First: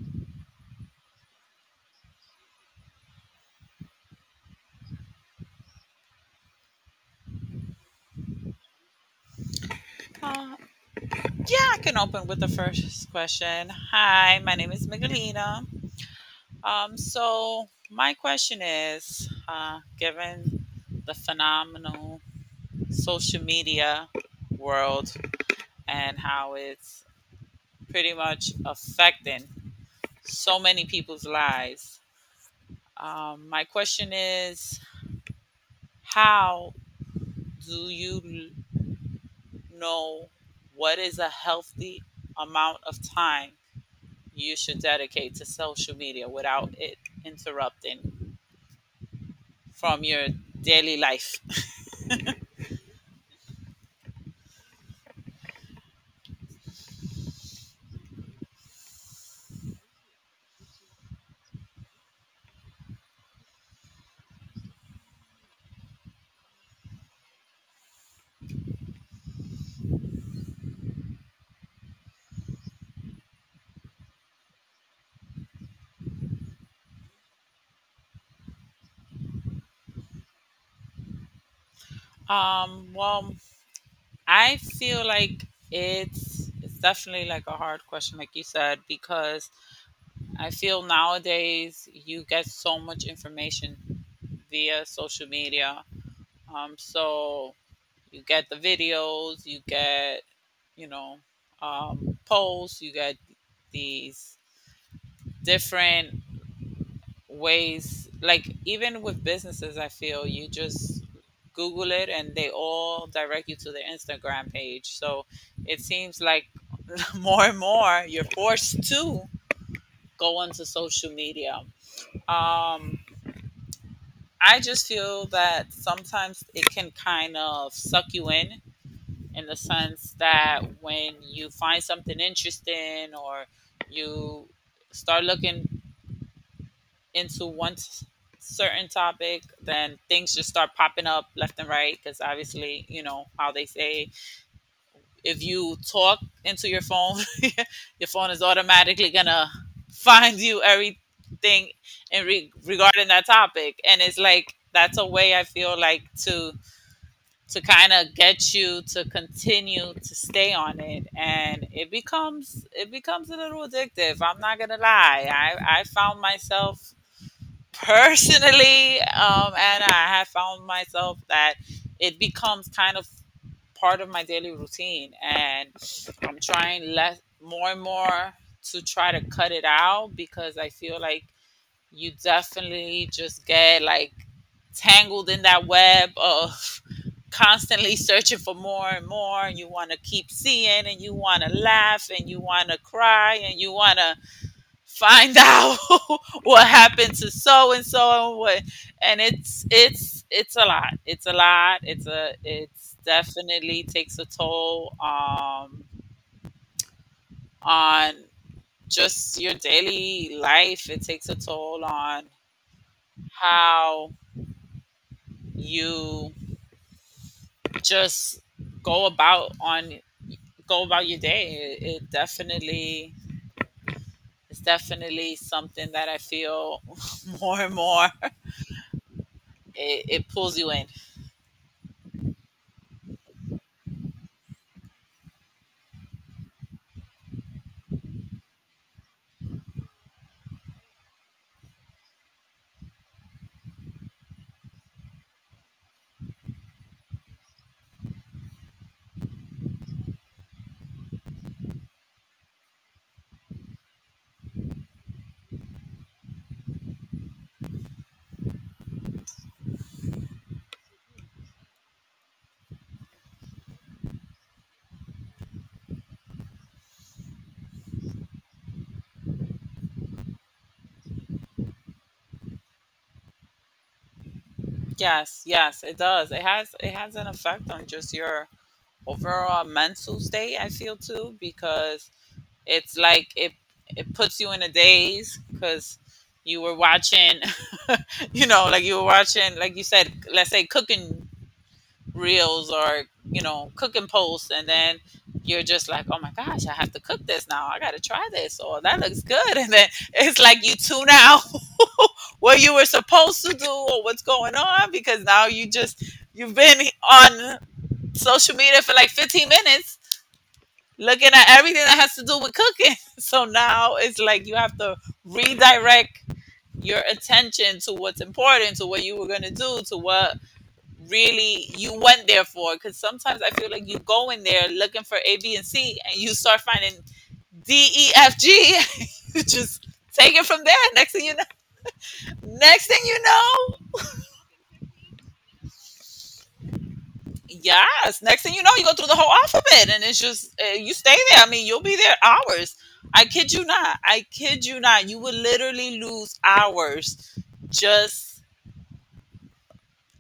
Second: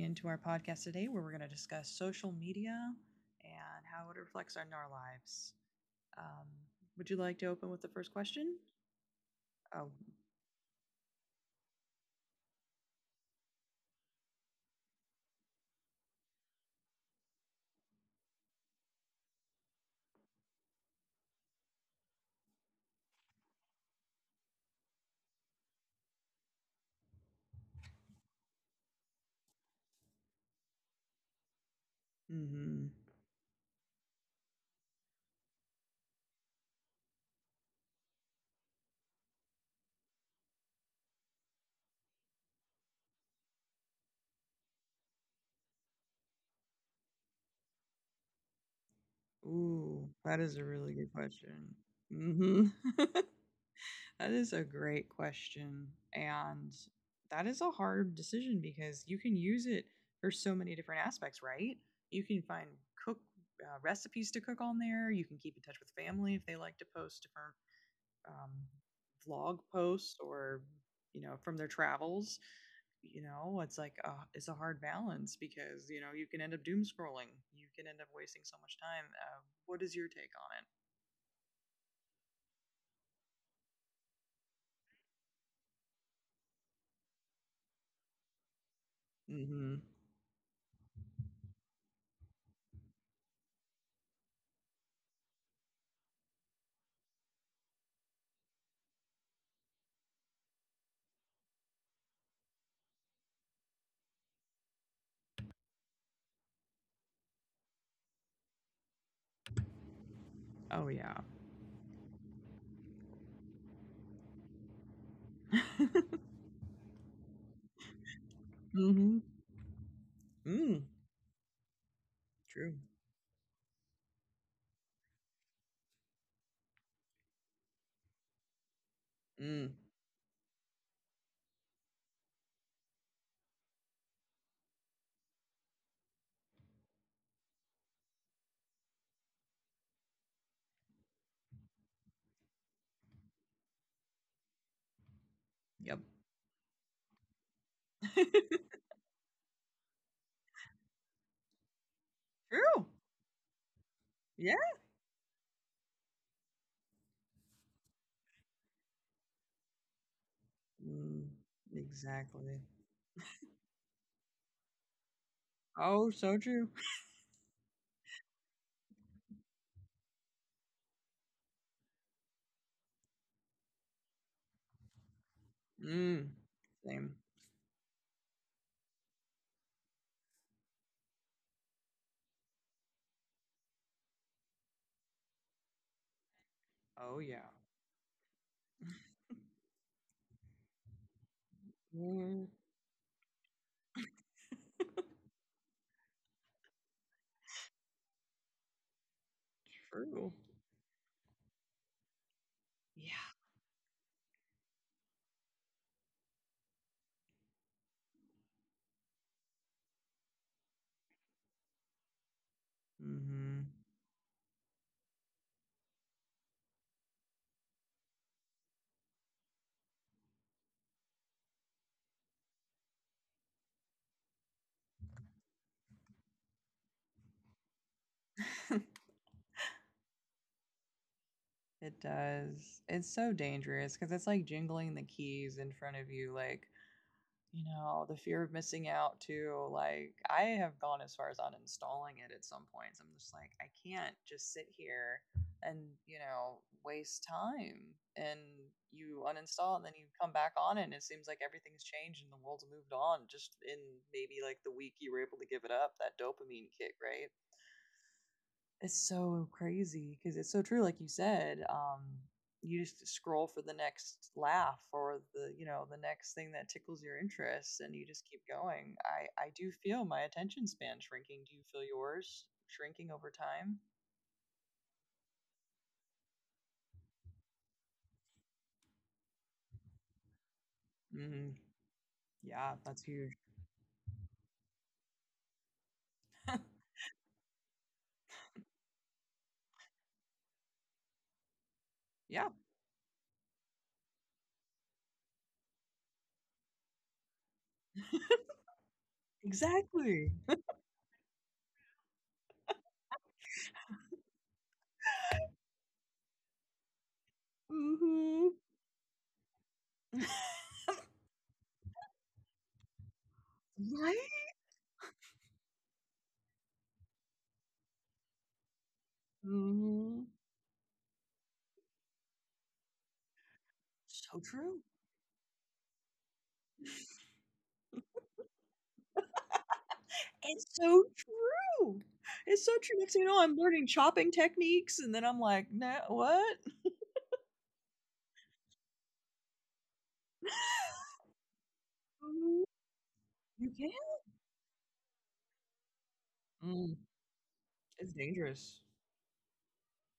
in to our podcast today where we're going to discuss social media and how it reflects on our lives. Um, would you like to open with the first question? Oh, Uh, yeah, I can open with the first question. Hi, my name is Miguelina. So my question is, given the phenomenal social media world and how it's pretty much affecting so many people's lives. mm-hmm. Um, my question is, how do you know what is a healthy amount of time you should dedicate to social media without it interrupting from Ooh, your that is a really daily good life. question. Mm-hmm. That is a great question. And that is a hard decision because you can use it for so many different aspects, right? You can find cook recipes to cook on there. You can keep in touch with family if they like to post different um, vlog posts or from their travels. It's like a hard balance because you can end up doom scrolling, you can end up wasting so much time. uh, what is your take on it? Well, I feel like it's definitely like a hard question, like you said, because Mm-hmm. I feel nowadays you get so much information via social media. So you get the videos, you get you know polls, you get these different ways, like even with businesses, I feel you Oh just yeah. google it and they all direct you to their Instagram page. So it seems like more and more you're forced Mm-hmm. to go onto Mm. social media. True. Um, I just feel that sometimes it can kind of suck you in the Mm. sense that when you find something interesting or you start looking into certain topic, then things just start popping up left and right. Because obviously, you know how they say, if you Yep. talk into your phone, your phone is automatically gonna find you everything True. regarding that topic. And it's like Yeah. that's a way I feel like to kind of get you to continue to stay on it, Mm. and it Exactly. becomes it becomes a little addictive. I'm not gonna lie, I Oh, found so true. myself personally, and I have found myself that it becomes kind of part of my daily routine, and Mm. I'm trying Same. less, more and more, to try to cut it out because I feel like you definitely just get like tangled in that web of Oh yeah. constantly searching for more and more, and you want to keep seeing and you want to laugh and you Mm. want to cry and you want to find out what happened to so and so and what. And it's it's True. it's a lot, it's a lot, it's Yeah. definitely takes a toll, um, on just your daily life. It takes a toll on Hmm. how you just go about on go about your day. It definitely it's definitely something that I feel more and more it pulls you in. It does. It's so dangerous because it's like jingling the keys in front of you. Like, the fear of missing out, too. Like, I have gone as far as uninstalling it at some points. I'm just like, I can't just sit here and waste time. And you uninstall and then you come back on it, and it seems like everything's changed and the world's moved on just in maybe like the week you were able to give it up, that dopamine kick, right? It's so crazy because it's so true, like you said. You just scroll for the next laugh or the you know the next thing that tickles your interest, and you just keep going. I do feel my attention span shrinking. Do you feel yours shrinking over time? Yes, yes, it does. It has an effect on just your overall mental state, I feel too, Hmm. because Yeah, it's that's like huge. it puts you in a daze, because you were watching you know, like you were watching, like you said, let's say cooking Yeah, reels or you know cooking posts, and then you're just like, oh my gosh, I have to cook this now, I gotta try this or that looks good, and then exactly. it's like you tune out what you were supposed to do or what's going on, because now you just you've been on Hmm. social media for like 15 minutes looking at everything that has to do with cooking. So now it's Right. like you have to redirect your attention to what's important, to what you were going to do, to Hmm. what really you went there for. Because sometimes I feel like you go So in there true. looking for A B and C and you start finding D E F G. You just take it from It's there. so next thing you know true. It's so next thing true. Next you thing you know, I'm learning know chopping techniques, and then I'm like, no, what? yes, next thing you know, you go through the whole alphabet, and it's just you stay there. I mean, you'll be there Mhm. hours. i kid you You can? not i kid you not you would literally lose Mm, hours it's just dangerous.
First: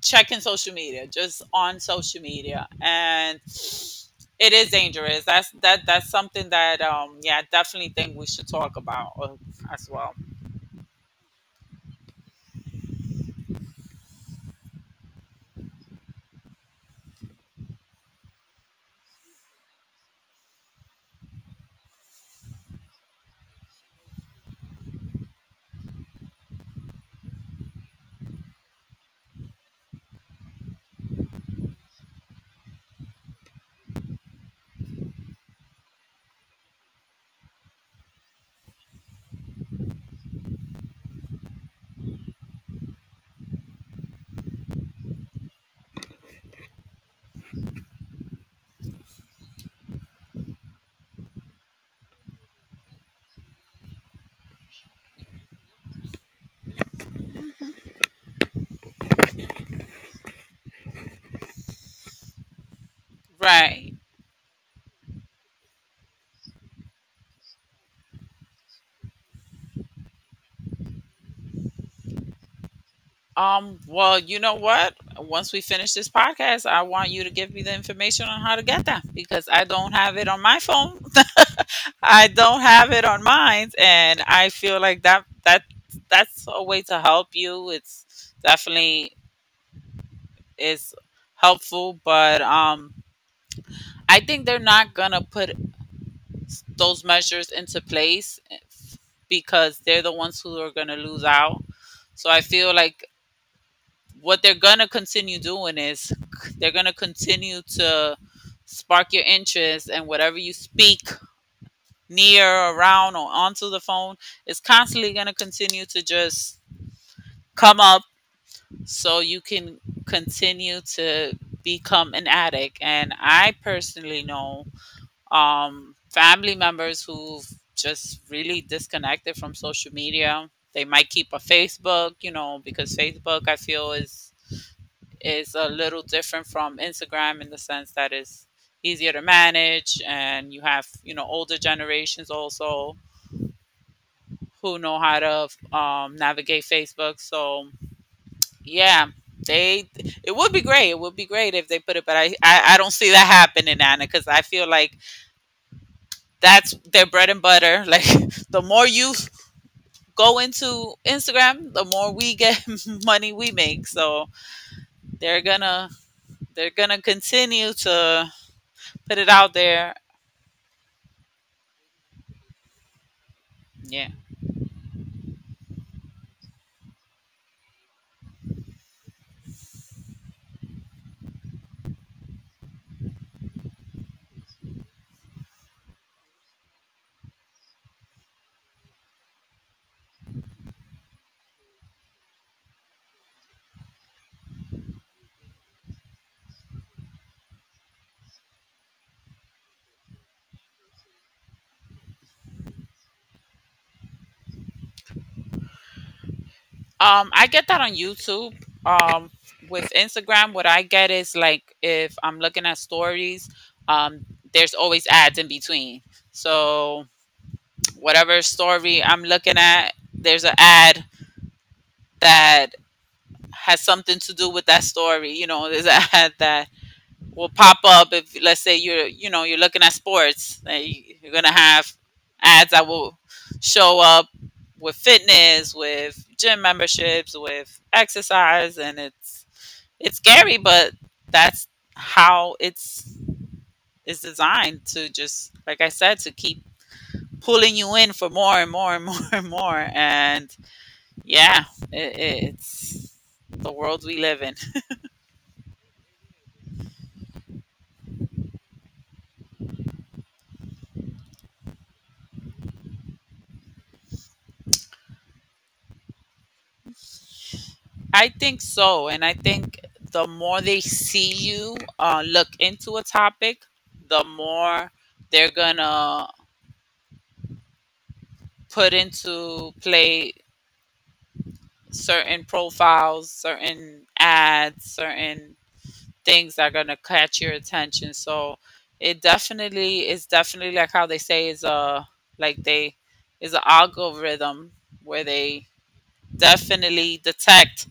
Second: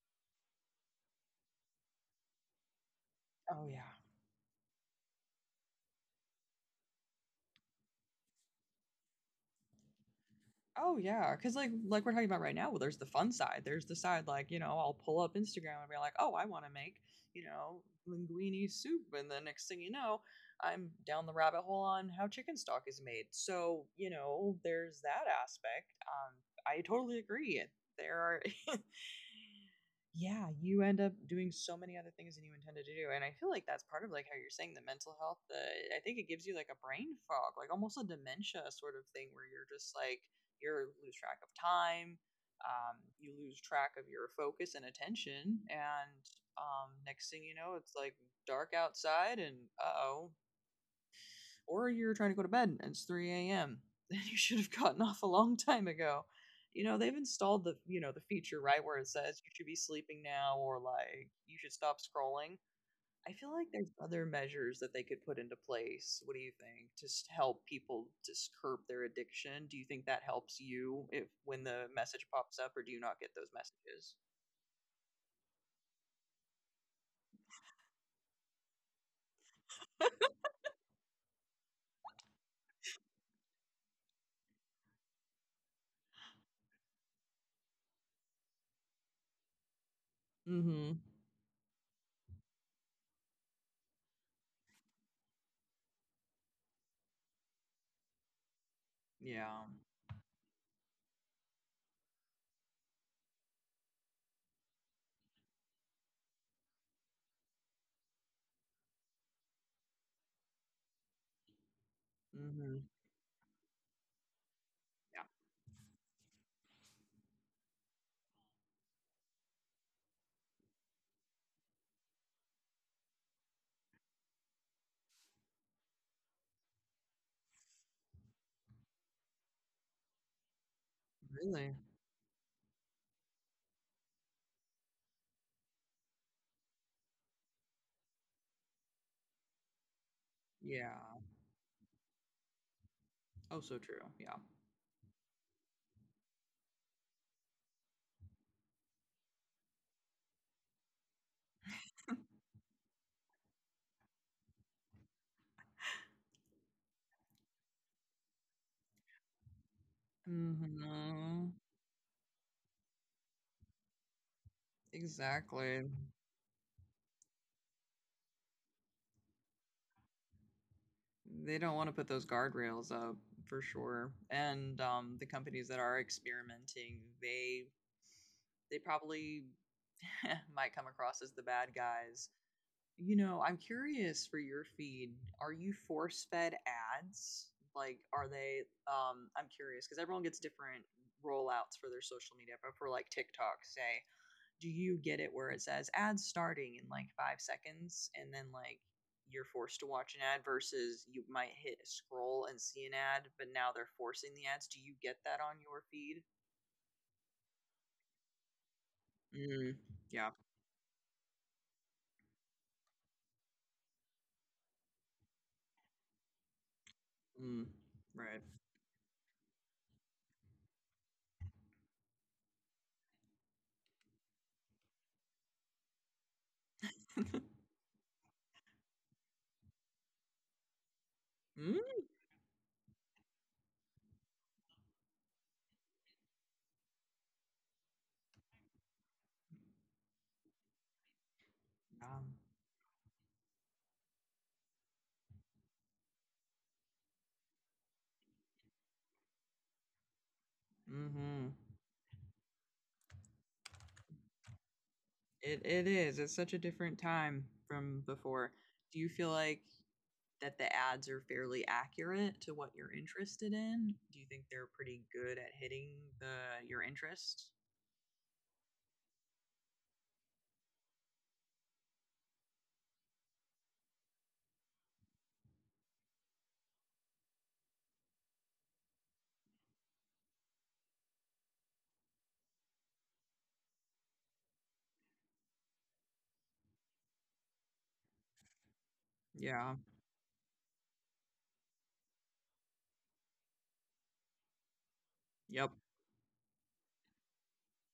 checking social media, just on social media, and Oh yeah. it is dangerous. That's that's something that, um, yeah, I definitely think we should talk about, as well. Oh yeah. Cause like we're talking about right now, well, there's the fun side. There's the side like, I'll pull up Instagram and be like, oh, I want to make, you know, linguine soup. And the next thing you know, I'm down the rabbit hole on how chicken stock is made. So, there's that aspect. I totally agree. There are Yeah, you end up doing so many other things than you intended to do. And I feel like that's part of like how you're saying the mental health, the I think it gives you like a brain fog, like almost a dementia sort of thing where you're just like you're lose track of time, you lose track of your focus and attention, and next thing you know, it's like dark outside and uh-oh, or you're trying to go to bed and it's 3 a.m. Then you should have gotten off a long time ago. You know, they've installed the feature right where it says you should be sleeping now or like you should stop scrolling. I feel like there's Right. other measures that they could put into place. What do you think? To help people just curb their addiction. Do you think that helps you if when the message pops up or do you not get those messages? Well, you know what? Once we finish this podcast, I want you to give me the information on how to get that, because I don't have it on my phone. I don't have it on mine, and I feel like that that's a way to help you. It's definitely is Mhm. helpful, but, I think they're not gonna put those measures into place Yeah. because they're the ones who are gonna lose out. So I feel like what they're gonna continue doing is they're gonna continue to spark your interest, and whatever you speak near, Mhm. around, or onto the phone is constantly Yeah. gonna continue to just come up, so you can continue to become an addict. And I personally know, family members who've just really disconnected from social media. They might keep a Really? Facebook, you know, because Facebook I feel is a little different from Instagram in the sense that it's easier to manage, and you have Yeah. you know older generations also Oh, so true. Yeah. who know how to, navigate Facebook. So yeah, they it would be great. It would be great if they put it, but I don't see that happening, Anna, because I feel like that's their bread and butter. Like the more you go into Mm-hmm. Instagram, the more we get money we make. So they're Exactly. gonna they're gonna continue to put it out there. They don't want to put those guardrails up for sure. Yeah. And the companies that are experimenting, they probably might come across as the bad guys. You know, I'm curious for your feed. Are you force fed ads? Like, are they? I'm curious because everyone gets different rollouts for their social media, but for like TikTok, say, do you get it where it says ads starting in like 5 seconds and then like you're forced to watch an ad versus you might hit scroll and see an ad, but now they're forcing the ads. Do you get that on your feed? Um, I get that on YouTube. Um, Mm, with yeah. Instagram what I get is like if I'm looking at stories, um, there's always ads in between. So Mm, whatever right. story I'm looking at, there's an ad that has something to do with that story. You know, there's an ad that will pop up if, let's say you're you know you're looking at sports, you're gonna have Mm? ads that will show up with fitness, with gym memberships, with exercise, and it's scary, but that's Yeah. how it's is designed to just, like I said, to keep pulling you in for more and more and more and more. And Mm-hmm. yeah, it, it's the world we live in. It is. It's such a different time from before. Do you feel like that the ads are fairly accurate to what you're interested in? Do you think they're pretty good at hitting the your interest? I think so. And I think the more they see you look into a topic, the more they're going to put into play certain profiles, certain ads, certain things that are going to catch your attention. So it Yeah. definitely is definitely like how they say is a like they is an algorithm where they Yep. definitely detect,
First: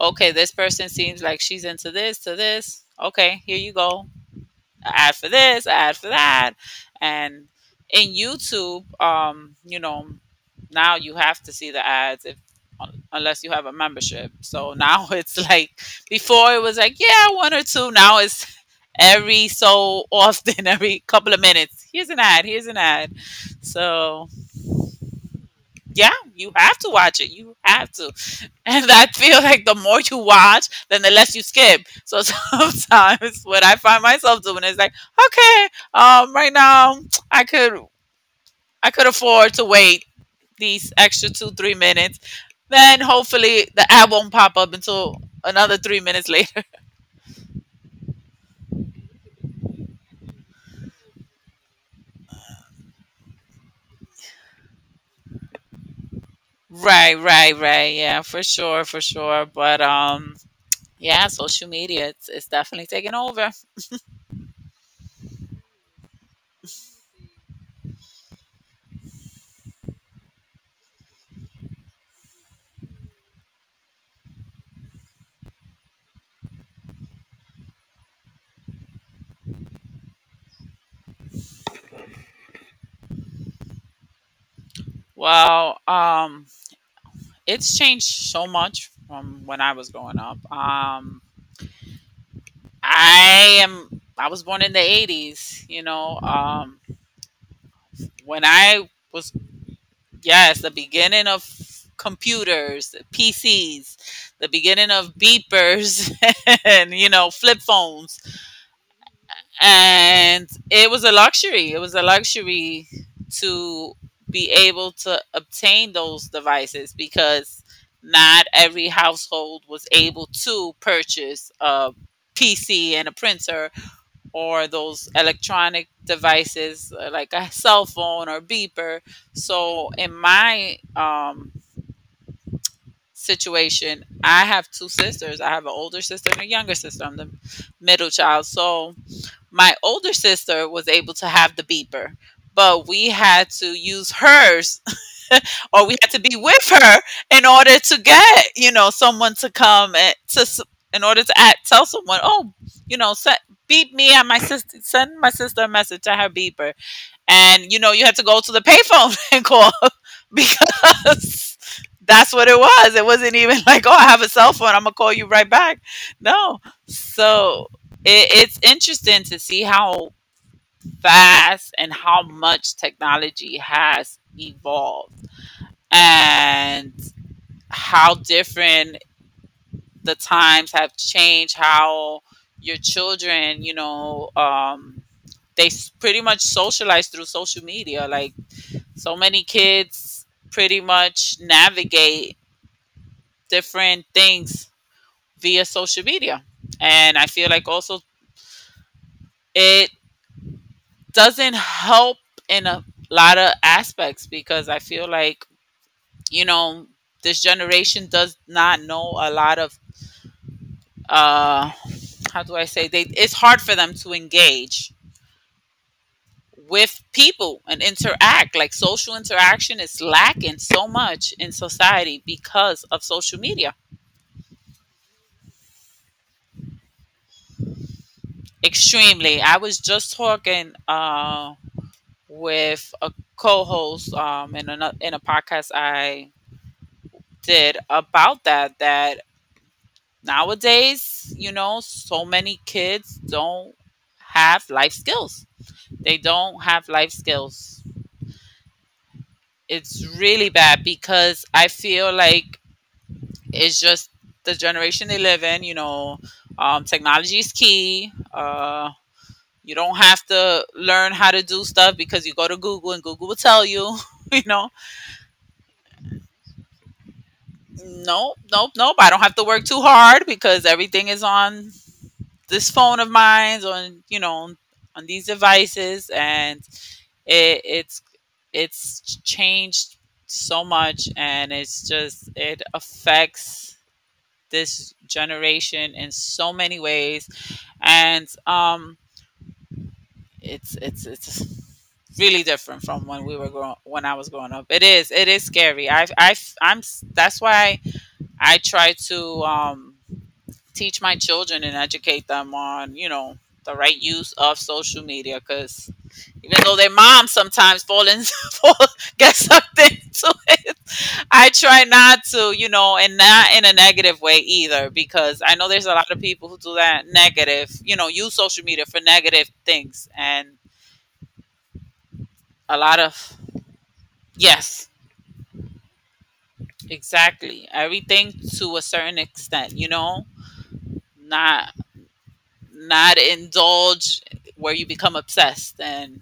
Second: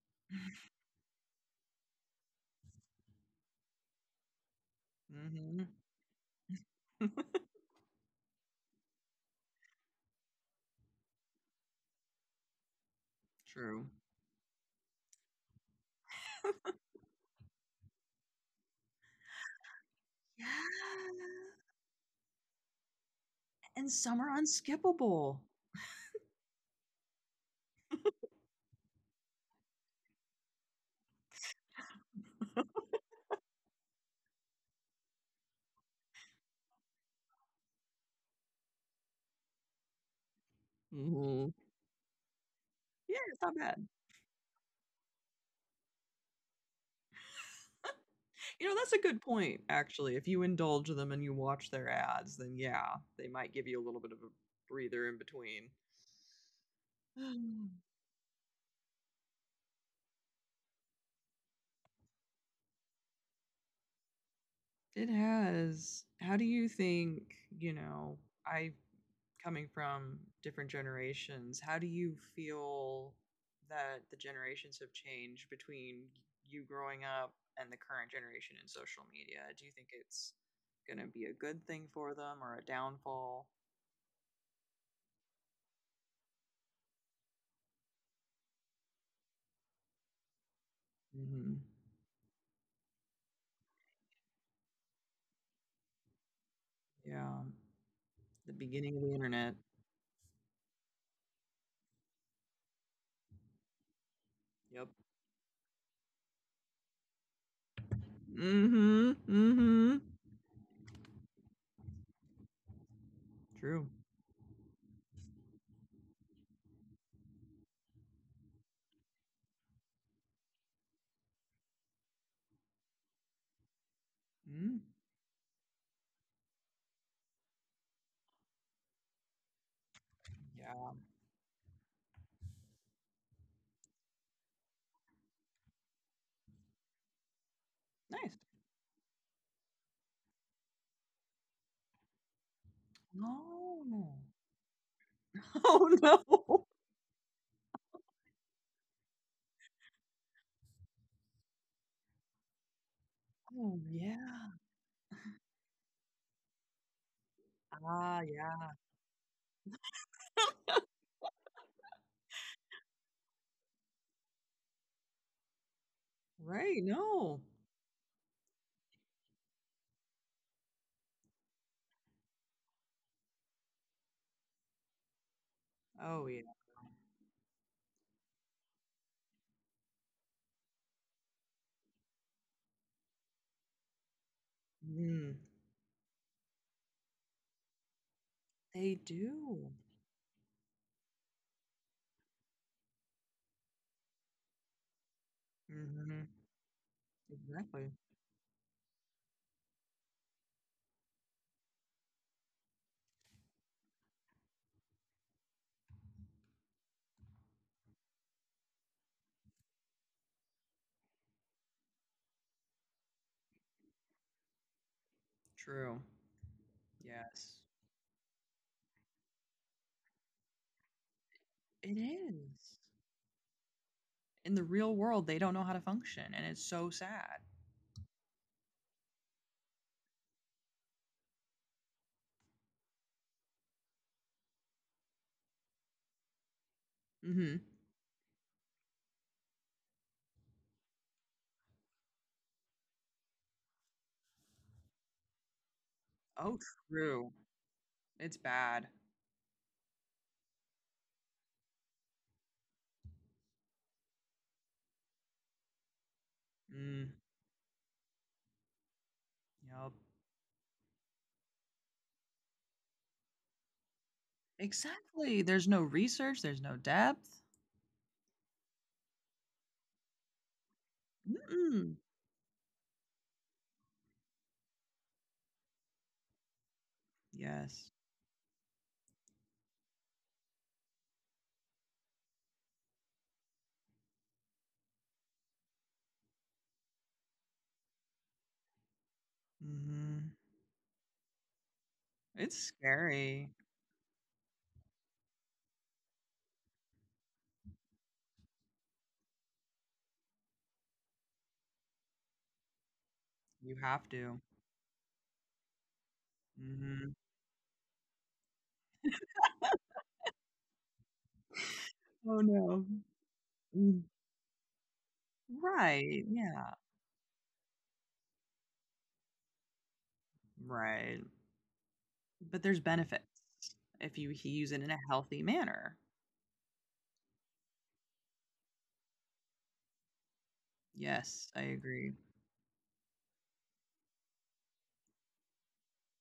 okay, this person seems like she's into this to this. Okay, here you go. An ad for this, Mhm. an ad for that. And in YouTube, you know, now you have to see the ads if unless you have a True. membership. So now it's like before it was like, yeah, one or two. Now it's every so Yeah, often, every couple of minutes. Here's an ad, here's an ad. and some So are unskippable. yeah, you have to watch it. You have to. And I feel like the more you watch, then the less you skip. So sometimes what I find myself doing is like, okay, right now I could I could afford to wait these extra two, Mhm. 3 minutes. Then Yeah, it's not hopefully bad. the ad won't pop up until another 3 minutes later. You know, that's a good point, actually. If you indulge them and you watch their ads, then yeah, they might give you a little bit of a breather in between. Right, right, right. Yeah, for sure, for sure. But, um, yeah, social media it's definitely taking over. It has. How do you think, you know, I coming from different generations, how do you feel that the generations have changed between you growing up and the current generation in social media? Do you think it's going to be a good thing for them or a downfall? Well, um, it's changed so much from when I was growing up. Mm-hmm. I am. I was born in the '80s. You know, Yeah, when the I beginning of the was internet. yes, the beginning of computers, PCs, the Yep. beginning of beepers, and you know, flip phones. Mm-hmm. Mm-hmm. And it was a luxury. It was a luxury True. to be able to obtain those devices because not every household was able to purchase a PC and a printer, or Mm. those electronic devices, like a cell phone or beeper. So, in my, Yeah. Situation, I have two sisters. I have an older sister and a younger sister. I'm the middle Nice. child. So, my older sister was able to have the beeper, but we No. had to use hers or Oh we had to no. be with Oh her in order to get, you know, someone to come and to in order to act, tell someone, "Oh, you know, set, beep me at my yeah. sister send my sister a message at her beeper." And you know, you had Ah to go to the yeah. payphone and call because that's what it was. It wasn't even like, "Oh, I have a cell phone. I'm going to call you right back." No. Right. No. So, it's interesting to see how fast and how much technology has evolved Oh, yeah. and how different the times have changed, how your children, Mm. Pretty much socialize through social media, like They so many do. kids pretty much navigate different things via social Mhm. media. And I feel like Exactly. also it doesn't help in a lot of aspects, because I feel like, you know, this generation does not know a lot of uh how do I say, they, it's hard for them to engage True. with Yes. people and interact. Like social interaction is lacking so much in It society is. because of social media. In the real world, they don't know how to function, and it's so sad. Extremely. I was just talking with a co-host, in a podcast I Mhm. did, about that, that nowadays, you know, so many kids don't have life skills. They Oh, don't have life true. skills. It's bad. It's really bad because I feel like it's just the generation they live in. You know, Mm. technology is key. You Yup. don't have to learn how to do stuff because you go to Google and Google will tell you. You know, Exactly. There's no research. There's no depth. nope, nope, nope. I don't have to work too hard because everything is on Mm-mm. this phone of mine, on, you know, on these devices. And It Yes. it's it's changed so much, and it's just, it affects this generation in so many ways. And, Mhm. It's really It's different from when we were scary. growing when I was growing up. It is scary. I'm, that's why I try to, teach my children and educate them on, you know, the You right have use to. of social media. Because even though their Mhm. mom sometimes fall in, fall, get sucked into it, I try not Oh to, you no. know, and not in a Mm. negative way either, because I know there's a lot of Right. people who Yeah. do that, negative, you know, use social media for negative things. And Right. But a there's lot of, benefits if you use it yes, in a healthy manner. exactly. Everything to a certain extent, you know, Yes, I not, agree. not indulge where you become obsessed. And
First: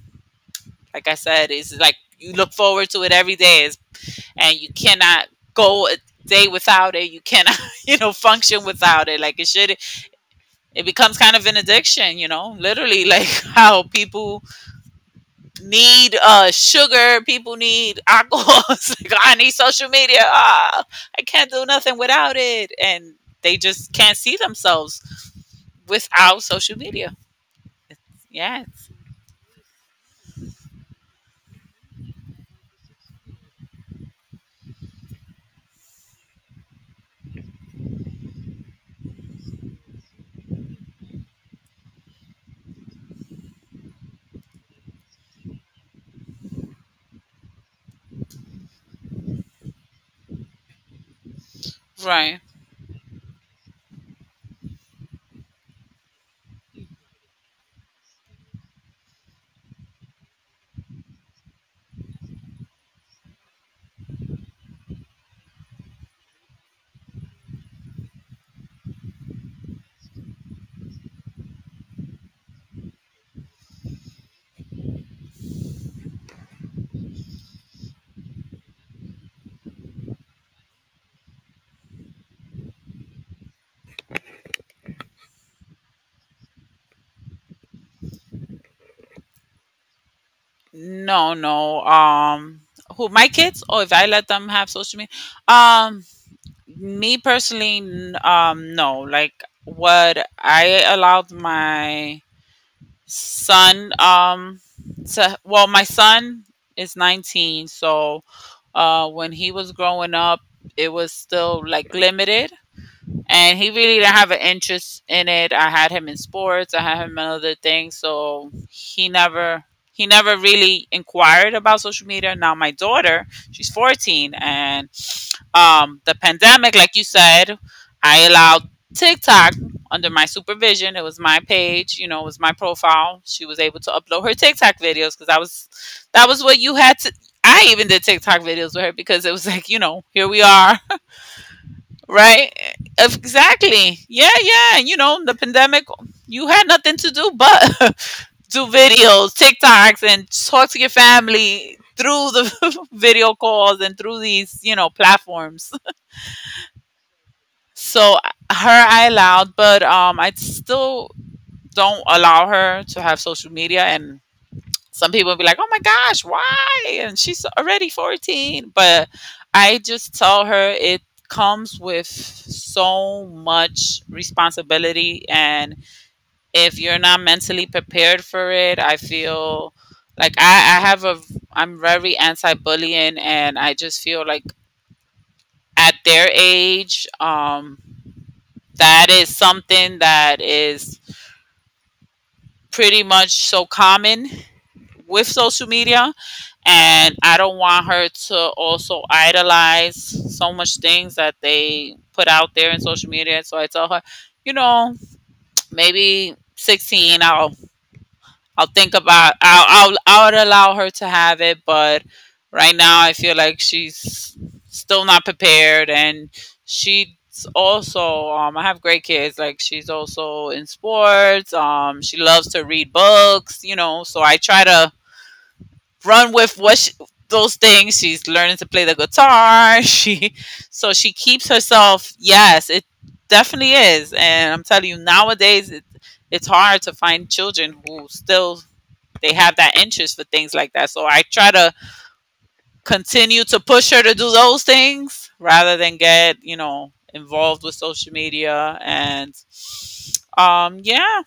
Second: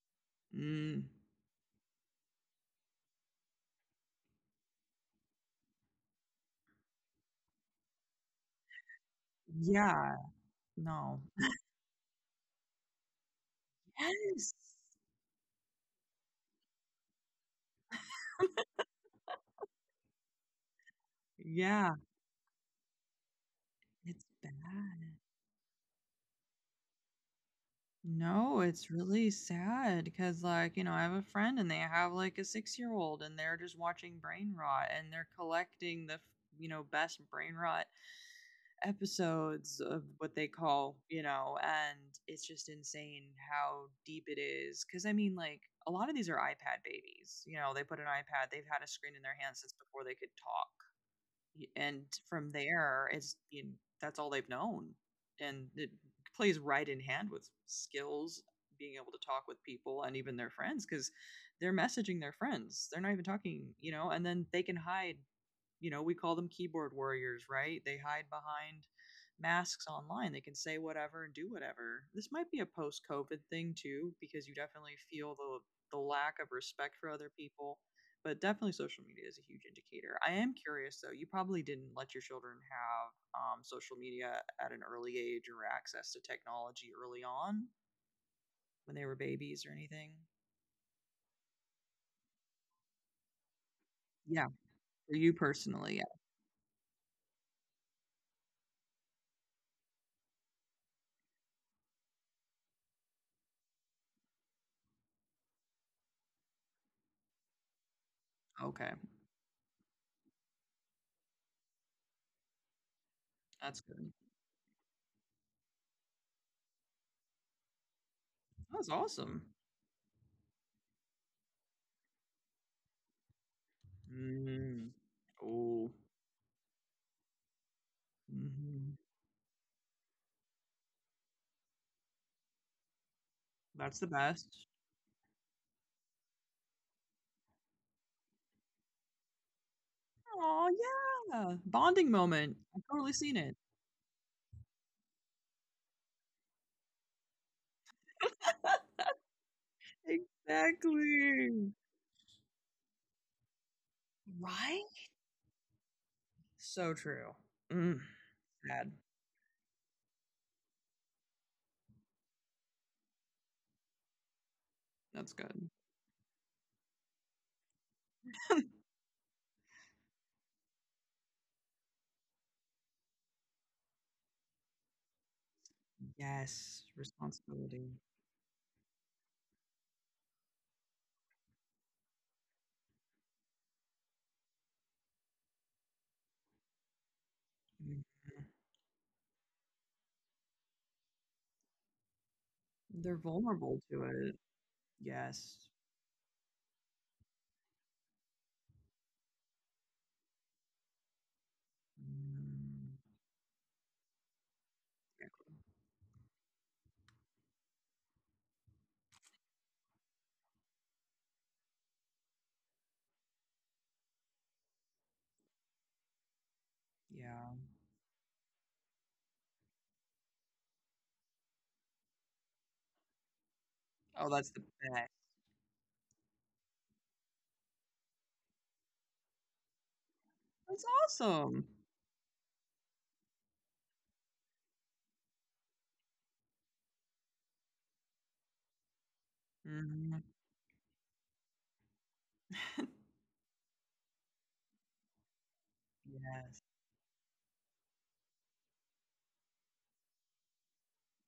like Mm, I said, it's like you look forward to it every day. It's- and you cannot go a day without it. You cannot, you know, function without it. Like it should, yeah. it becomes No. kind of an addiction, you know, literally like how people Yes. need sugar, people need alcohol. It's like, "Ah, I need social media. Ah, I can't do Yeah. nothing without it." And they just can't It's see bad. themselves without social media. No, Yes, it's really sad because, like, I have a friend and they have like a 6-year old and they're just watching brain rot and they're collecting the best brain rot episodes of what they call, and it's just insane how deep it is. Cause I mean, like, a lot of these are iPad babies. You know, they put an iPad, they've had a screen in their hand since before they could talk. And right. from there, that's all they've known. And it plays right in hand with skills, being able to talk with people and even their friends, because they're messaging their friends. They're not even talking, and then they can hide. We call them keyboard warriors, right? They hide behind masks online. They can say whatever and do whatever. This might be a post COVID thing too, because you definitely feel the lack of respect for other people. But definitely social media is a huge indicator. I am curious though, you probably didn't let your children have social media at an early age or access to technology early on when they were babies or anything. No, no. Who, my kids? Oh, if I let them Yeah, have social media, for you personally, um, yeah. me personally, no. Like what I allowed my son, to, well, my son is 19, so Okay. When he was growing up, it was still like limited and he That's really good. didn't have an interest in it. I had him in sports, I had him in other things, so That's awesome. He never really inquired about social media. Now my daughter, she's 14, and Mm. Oh. The pandemic, like you said, I allowed Mhm. TikTok under my supervision. It was my page, you know, it was my profile. She was able to That's the upload her best. TikTok videos because I was, that was what you had to. I even did TikTok videos with her because it was like, you know, here we Oh are, yeah. Bonding right? moment. I've totally If- seen it. exactly. Yeah, yeah. You know, the pandemic, you had nothing to do but do videos, TikToks, and talk to your Exactly. family through the video calls and through these, you Right? know, platforms. So true. Mm. So her, Sad. I allowed, but I still don't allow her to have social media. And some That's people be like, good. "Oh my gosh, why?" And she's already 14, but I just tell her it comes with so much responsibility. And if Yes. you're not mentally Responsibility. prepared for it, I feel like, I have a, I'm very anti-bullying, and I just feel like at their age, Mhm. that is something that is pretty They're much so vulnerable to common it. with social Yes. media. And I don't want her to also idolize so much things that they put out there in Mm. social media. So I tell her, you know, Exactly. maybe 16 I'll think about, I'll allow her to have it. But right now I feel like she's still not prepared, and she's Yeah. also, I have great kids. Like she's also in sports, she loves to read books, you know. So Oh, I that's the try to best. run with those things. She's learning to play the guitar. She, That's so she keeps awesome. herself. Yes, it definitely is. And I'm telling you, nowadays it's hard to find children who still, they have that interest for Mhm. things like that. So I try to continue to push her to do those things rather than get, you Yes. know, involved with social media. And yeah,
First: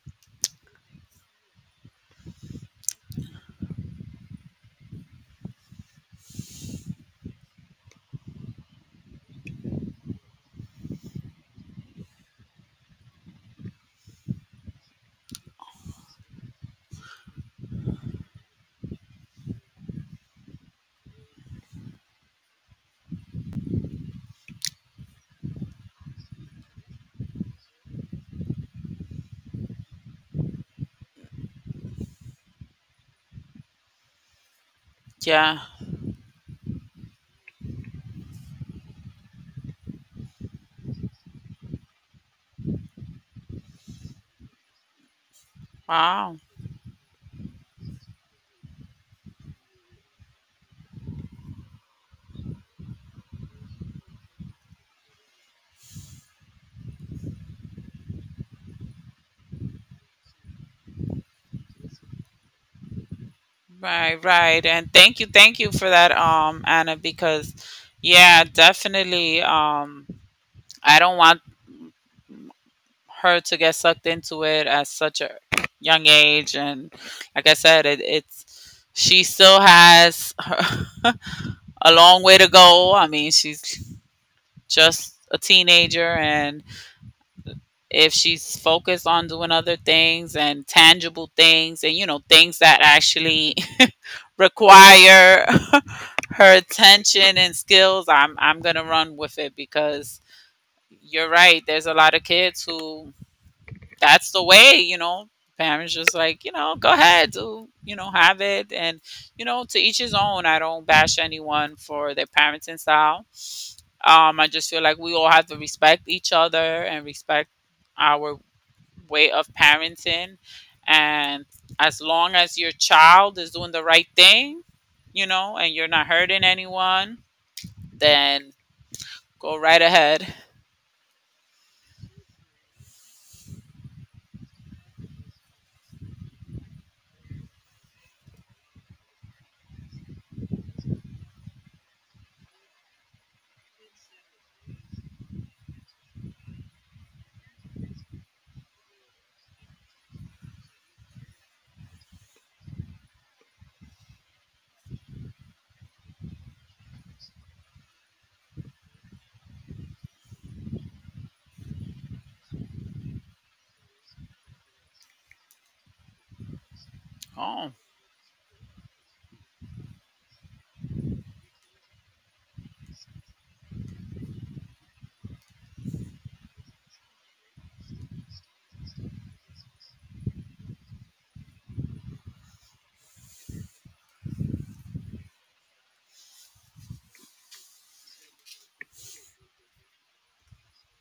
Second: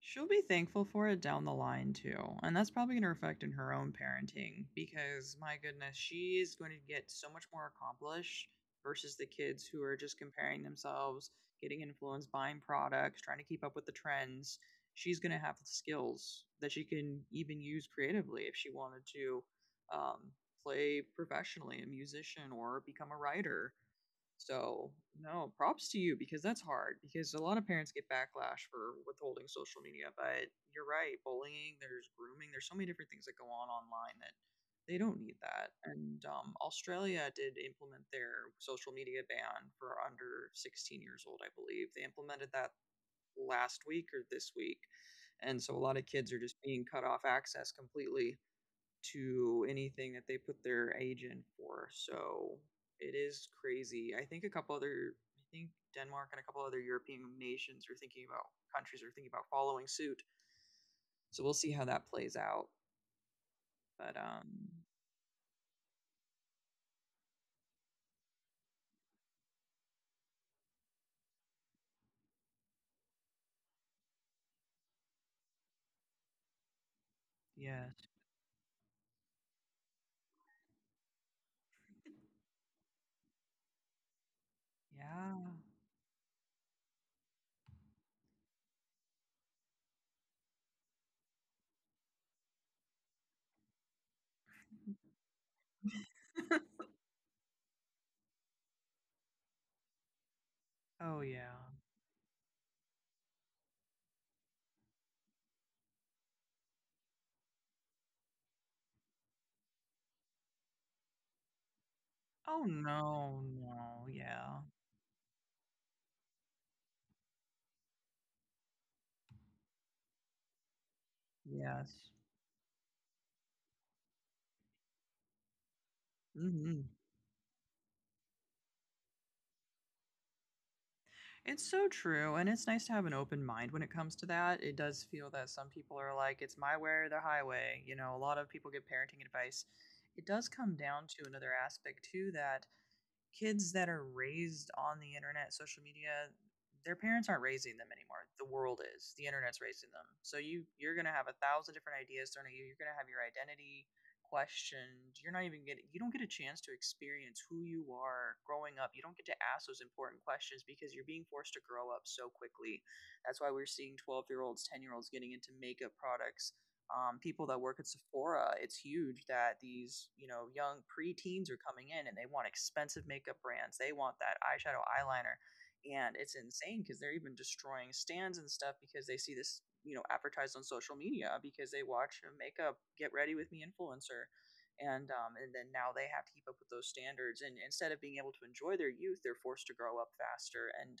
She'll be thankful for it down the line too. And that's probably going to reflect in her own parenting because my goodness, she is going to get so much more accomplished versus the kids who are just comparing themselves, getting influenced, buying products, trying to keep up with the trends. She's going to have skills that she can even use creatively if she wanted to um, play professionally, a musician or become a writer. So, no, props to you because that's hard because a lot of parents get backlash for withholding social media. But you're right, bullying, there's grooming, there's so many different things that go on online that they don't need yeah, that. And Australia did implement their social media ban for under 16 years old, I believe. They implemented that last week or this week. And so a lot of kids wow. are just being cut off access completely to anything that they put their age in for. So it is crazy. I think a couple other, I think Denmark and a couple other European nations are thinking about countries are thinking about following suit. So we'll see how that plays out. But Right, right. And thank you for that, Anna. Because yeah, definitely, I don't want her to get sucked into it at such a young age. And like I said, yes, it's, she still has a long way to go. I mean, she's just a yeah. teenager. And if she's focused on doing other things and tangible things and, you know, things that actually require her attention and skills, I'm gonna run with it because Oh you're yeah. right. There's a lot of kids who, that's the way, you know. Parents just like, you know, go ahead, do you know, have it. And you know, to each his own. I don't bash anyone for their Oh parenting style. no, no, I yeah, just feel like we all have to respect each other, and respect our way of parenting. And yes. as long as your child is doing the right thing, you know, and you're not hurting Hmm. anyone, then go right ahead. It's so true, and it's nice to have an open mind when it comes to that. It does feel that some people are like, it's my way or the highway. You know, a lot of people get parenting advice. It does come down to another aspect, too, that kids that are raised on the internet, social media, their parents aren't raising them anymore. The world is. The internet's raising them. So you're gonna have a thousand different ideas thrown at you. You're gonna have your identity questioned. You're not even getting you don't get a chance to experience who you are growing up. You don't get to ask those important questions because you're being forced to grow up so quickly. That's why we're seeing 12-year-olds, 10-year-olds getting into makeup products, people that Oh, work at Sephora, it's huge that these, young preteens are coming in and they want expensive makeup brands. They want that eyeshadow eyeliner. And it's insane because they're even destroying stands and stuff because they see this, advertised on social media because they watch a makeup get ready with me influencer. And then now they have to keep up with those standards. And instead of being able to enjoy their youth, they're forced to grow up faster. And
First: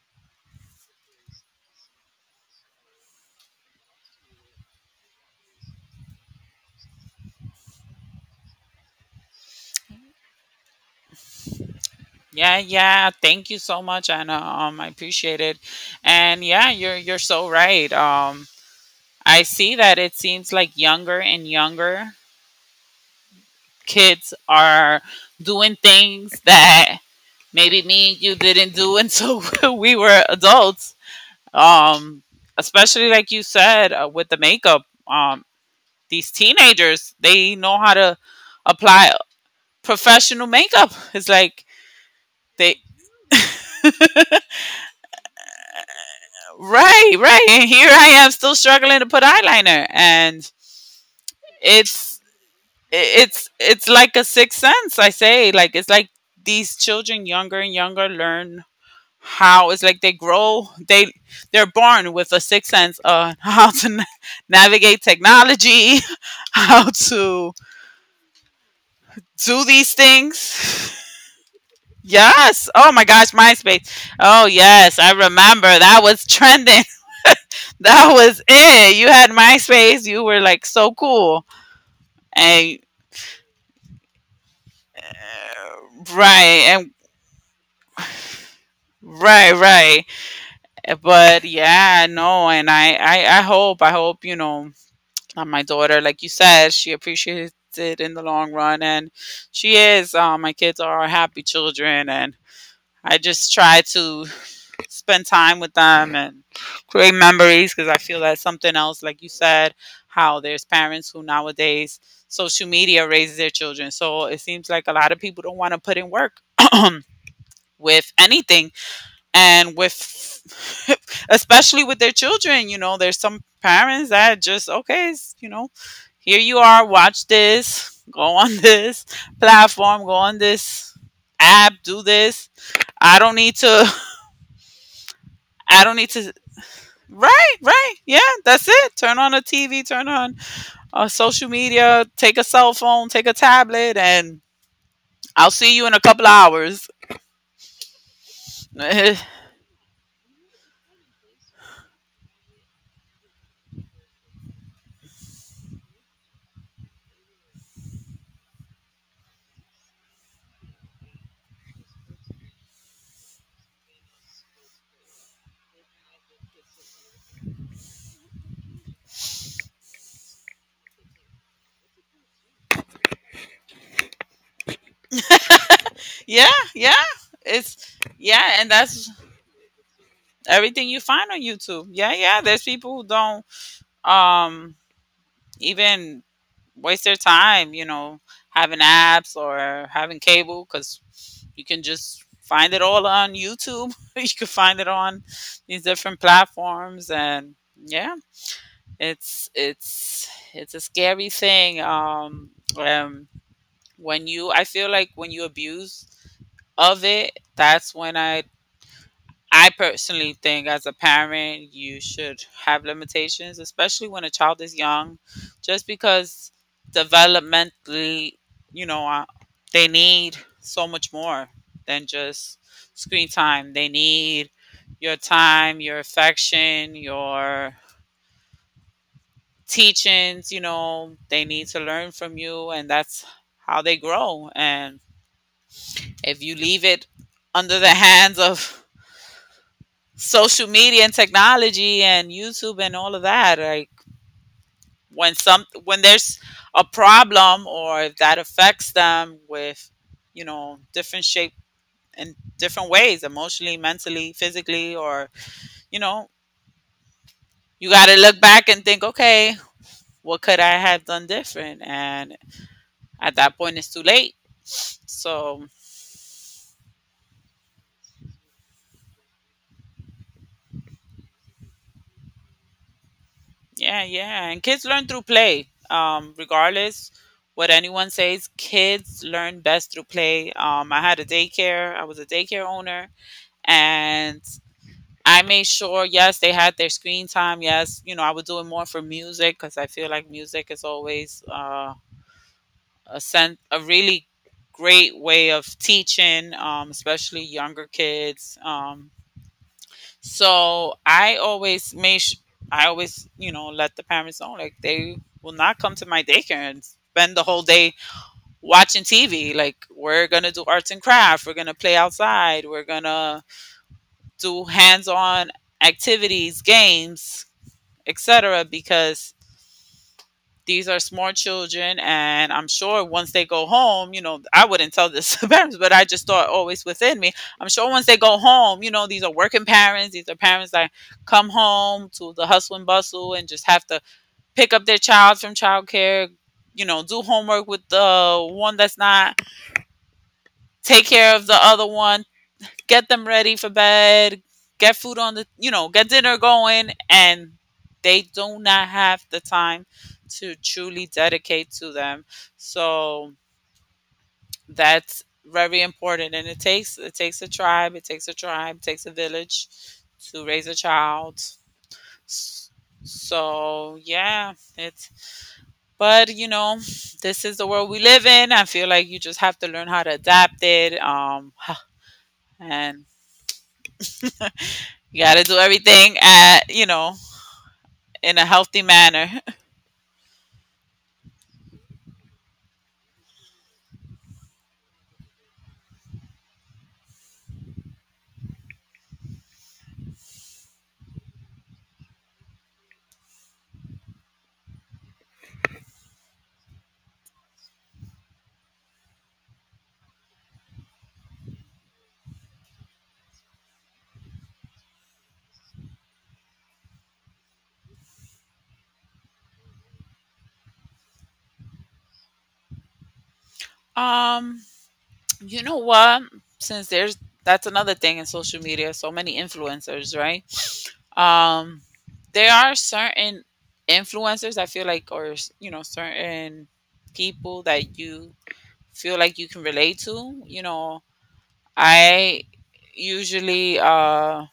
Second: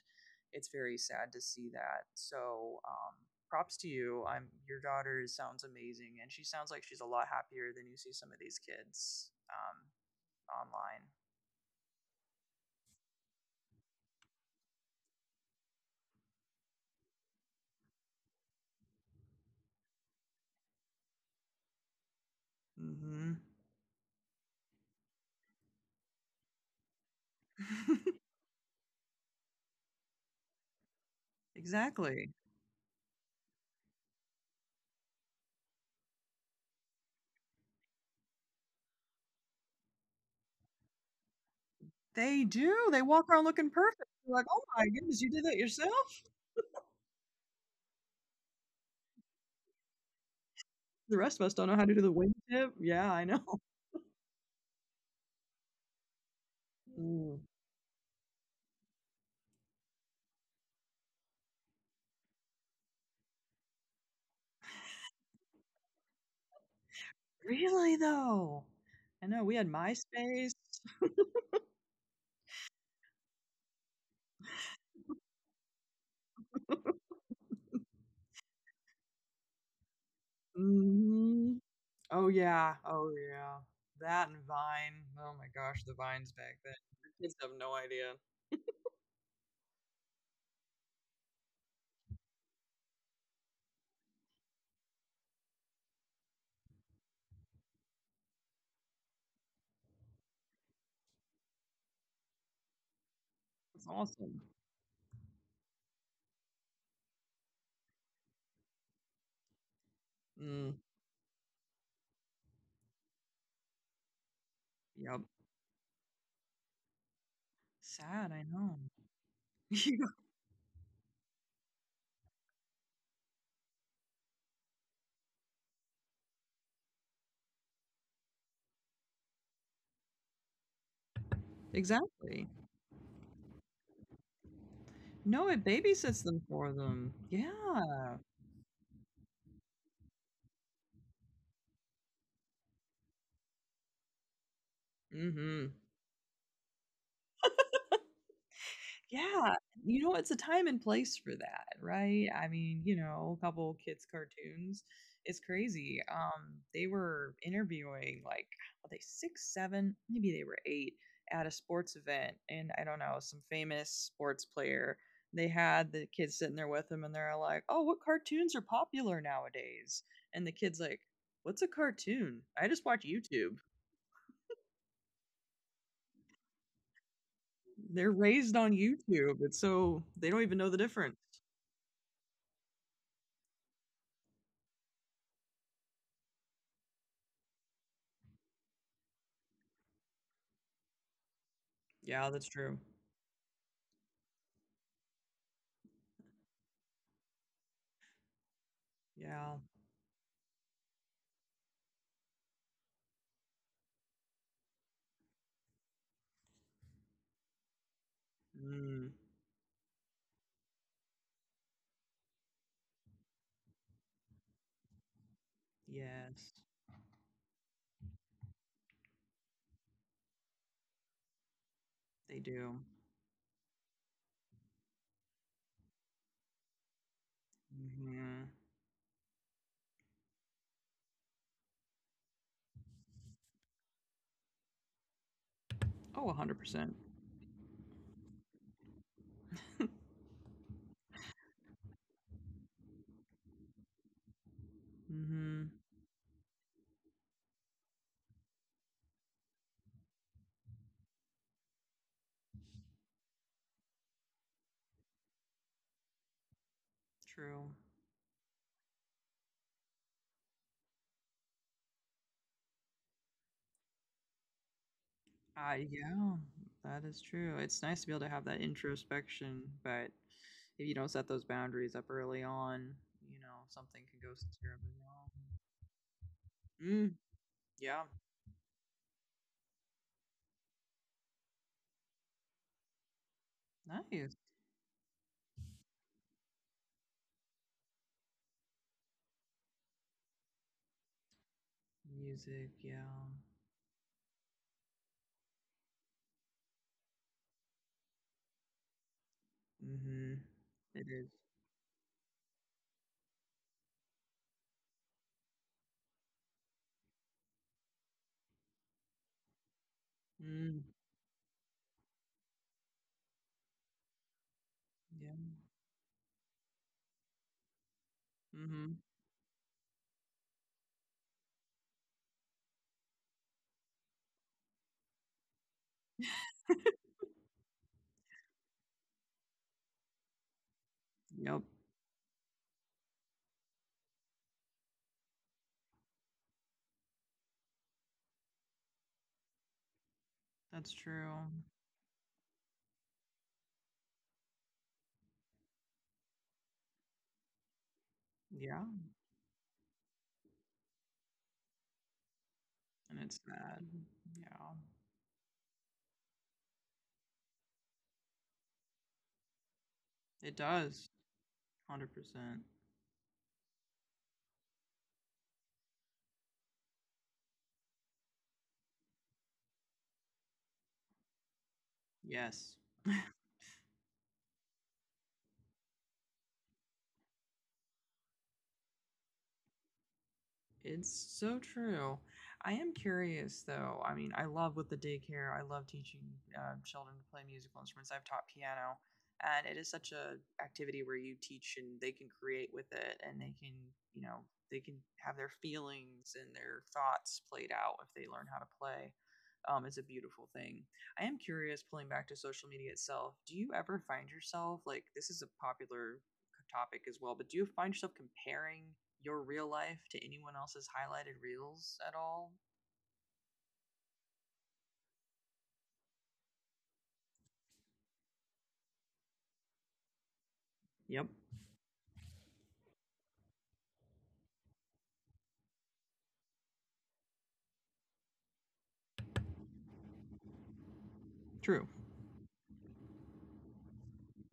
it's very sad to see that. So props to you. I'm Your daughter sounds amazing, and she sounds like she's a lot happier than you see some of these kids um, online. yeah, yeah. Thank you so much, Anna. I appreciate it. And yeah, you're so right. I see that it seems like younger and younger Mm-hmm. kids are doing things that maybe me and you didn't do until we were adults. Um, Exactly. especially like you said, with the makeup, these teenagers, they know how to apply professional makeup. It's like They do. they They walk around looking perfect. You're like, oh my goodness, you did that yourself. right, right, and here I am still struggling to put eyeliner. And The rest of us don't know how to do the it's wingtip. Yeah, I know. it's like a sixth sense. I say, like it's like these children Mm. younger and younger learn how, it's like they grow, they, they're born with a sixth sense on how to navigate technology, how to Really though, I know we do had these MySpace. things. Yes. Oh my gosh, MySpace. Oh yes, I remember. That was trending. That was it. You had MySpace. You were like so cool. Hmm. Oh, yeah. And Oh, yeah. That and Vine. Oh my gosh, the Vines back right, then. and The kids have no idea. right, right. But yeah, no, and I hope, you know, that my daughter, like you said, she appreciates it in the long run. And she is. My kids are happy children, and I just try It's to awesome. spend time with them and create memories, because I feel that's something else, like you said, how there's Mm, parents who nowadays, social media raises their children. So it seems like a lot of yep. people don't want to put in work with Sad, I anything, know. and with especially with their children. You know, there's some parents that just, okay, it's, you know, here you are, watch this, go on this platform, go on this app, Yeah, do exactly. this. I don't need to No, it I don't need babysits to them for them. right, right. Yeah. Yeah, that's it. Turn on a TV, turn on social media, take a cell phone, take a tablet, and I'll Hmm. see you in a couple of hours. Yeah, Yeah, it's a time and place for that, right? I mean, a couple kids' cartoons. It's crazy. They were interviewing like were they six, seven, maybe they were eight at a sports event, and I don't know, some famous sports player. They had the kids sitting there with them, and they're like, "Oh, what cartoons are popular nowadays?" And the kids like, "What's a cartoon? I just watch YouTube." yeah. It's They're raised yeah, and on that's YouTube, and so they don't even know the everything you difference. find on YouTube. Yeah, yeah. There's people who don't um even waste their time, you know, having apps or having cable, because you can just Yeah, that's find true. it all on YouTube. You can find it on these different platforms, and yeah, Yeah. It's a scary thing. Um when you I feel like when you abuse of it, that's when Mm. I personally think, as a parent, you should have limitations, especially when a child is young. Just Yes, because developmentally, you know, they need so much more than they just do. screen time. They need your time, your affection, your Mhm. teachings, you know, they need to learn from you, and that's how they grow. And Oh, if you leave 100%. it under the hands of social media and technology and YouTube and all of that, like when some Mhm. when there's a problem, or if that affects them with, you know, different shape in different ways, emotionally, mentally, physically, or you know, True. you gotta look back and think, okay, what could I have done different? And at that point, it's too late. So Yeah, that is true. It's nice to be able to have that introspection, but if you don't set those boundaries up early on, something yeah, can go yeah, and kids terribly learn through wrong. play. Regardless Mm, what yeah. anyone says, kids learn best through play. I had a daycare. I was a daycare owner, Nice. and I made sure. Yes, they had their screen time. Yes, you know, I was doing more for music, because I feel like music is always Music, yeah. A really great way of teaching, especially younger kids. Um, Mhm. So It is. I always, you know, let the parents know like they will not come to my daycare and spend the whole day watching TV. Like we're gonna do Mm, arts and craft, we're gonna play outside, we're gonna do hands-on yeah. activities, games, etc. Mhm. Because these are smart children and I'm sure once they go home, I wouldn't tell this to parents, but I just thought always within me, I'm sure once they go home, you know, these are working parents, these are parents that come Yep. home to the hustle and bustle and just have to pick up their child from childcare, you know, do homework with the one that's not, That's take true. care of the other one, get them ready for bed, get food on the, get dinner going, and they do Yeah. not have the time to truly dedicate to them. And So it's sad. Yeah. that's very important, and it takes a tribe, it takes a village to It raise a does. child. 100%. S- So yeah, it's, but you know, this is the world we live in. I feel like you just have to learn how to adapt it. Yes. and you got to do everything at, in a healthy manner. It's so true. I am curious though. I mean, I love with the daycare, I love teaching children to play musical instruments. I've taught piano, and it is such a activity where you teach and they can create with it and you know, they can have their feelings and their thoughts played out if they learn how to play. It's a beautiful thing. I am curious, pulling back to social media itself, do you ever find yourself like this is a popular topic as well, but do you find yourself comparing your real life to anyone else's highlighted reels at all? Um, you know what? Since there's That's another thing in social media, so many influencers, right? Yep. Um, there are certain influencers I feel like, or you know, certain people that you feel like you can relate to. You know, True. I usually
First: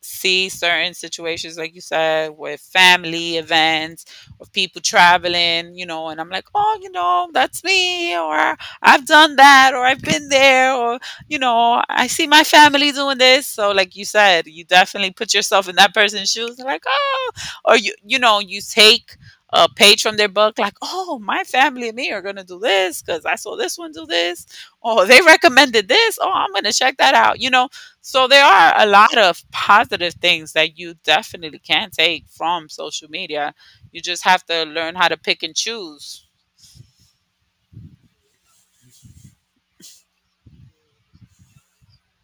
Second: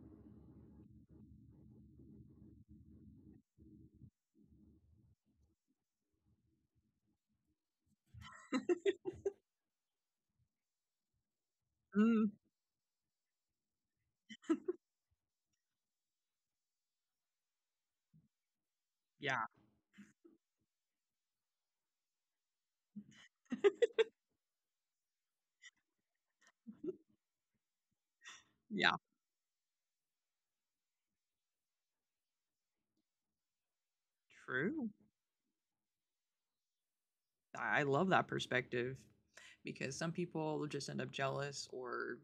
see certain situations, like you said, with family events, with people traveling, you know, and I'm like, oh, you know, that's me, or I've done that, or I've been there, or, you know, I see Mm, my family doing this. So, like you said, you definitely put yourself in that person's shoes, like, oh, or you know, you take yeah. a page from their book, like, oh, my family and me are going to do this because I saw this one do this. Oh, they recommended this. Oh, I'm going to check that out, you know, so there are a Yeah. lot of positive things that you definitely can take from social media. You just have to True. learn how to pick and choose. I love that perspective because some people will just end up jealous or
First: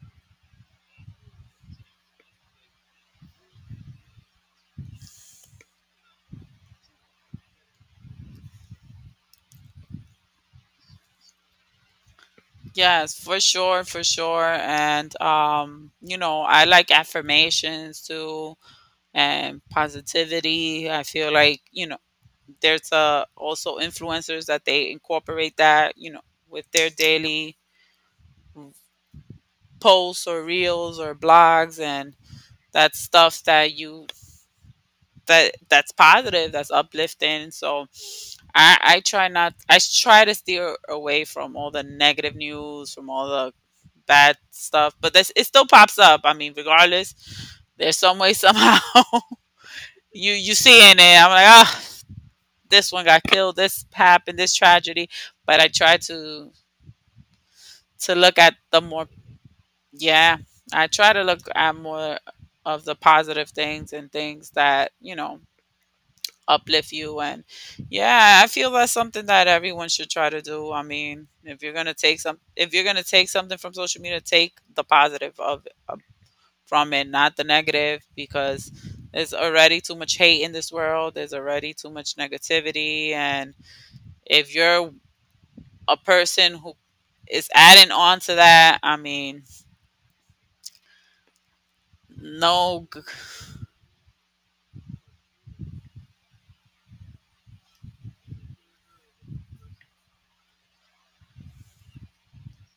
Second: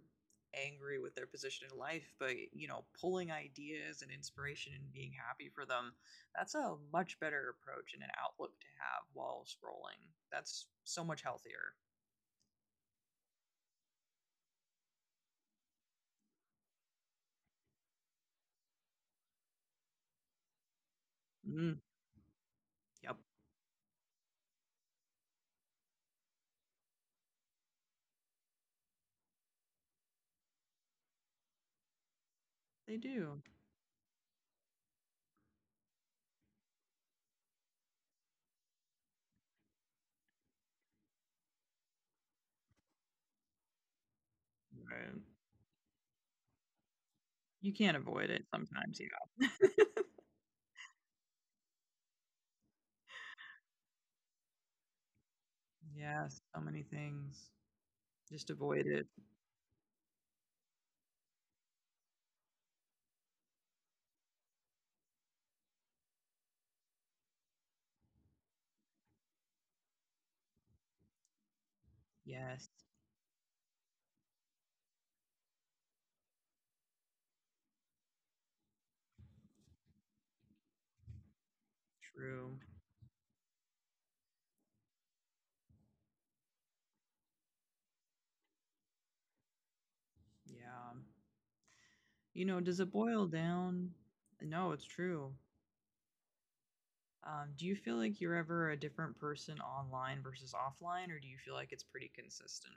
angry with their position in life, but pulling ideas and inspiration and being happy for them, that's a much better approach and an outlook to have while scrolling. That's so much healthier. Yes, for sure, for sure. And you know, I like affirmations too and positivity. I feel like, Mm, you know, there's yep. Also influencers that they incorporate that, you know, with their daily posts or reels or blogs, and They that's do. stuff that you, that's positive, that's uplifting. So I try not I s- try to steer away from all the negative news, from all the bad stuff, but Right. this, it still pops up. I mean, regardless, You can't there's some avoid way it somehow sometimes, yeah. you see in it. I'm like, ah, this one got killed, this happened, this tragedy. But I try Yes, to, so many things. Look Just at the avoid it. more, yeah, I try to look at more of the positive things and things that, you know, uplift you. And yeah, I feel that's something that everyone should try to do. I mean, if you're gonna take some Yes, if you're gonna take something from social media, take the positive of from it, not the negative, because there's already too much hate in this world, there's already too much true. negativity. And if you're a person who is adding on to that, I mean, Yeah. You know, does no. it boil down. No, it's true. Do you feel like you're ever a different person online versus offline, or do you feel like it's pretty consistent?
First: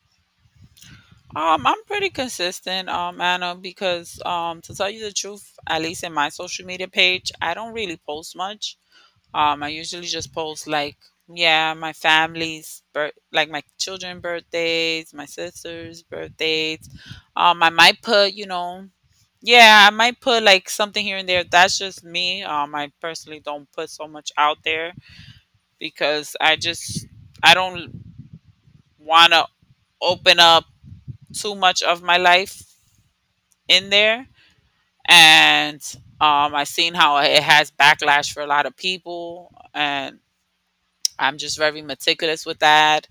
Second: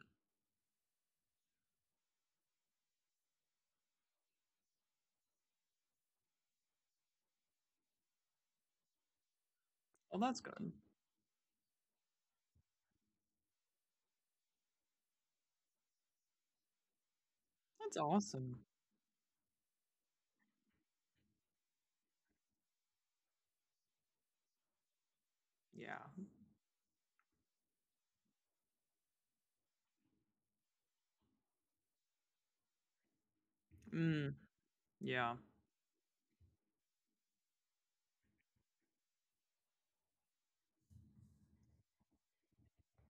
I'm pretty consistent, Anna, because to tell you the truth, at least in my social media page, I don't really post much. I usually Well, just that's post good. like, yeah, my family's birth, like my children' birthdays, my sister's birthdays. I That's might put, you awesome. know, yeah, I might put like something here and there. That's just me. I personally don't put so much out there Yeah. because I don't want to open up too much of my life in there. Mm, yeah. And I seen how it has backlash for a lot of people, and I'm just very meticulous with that,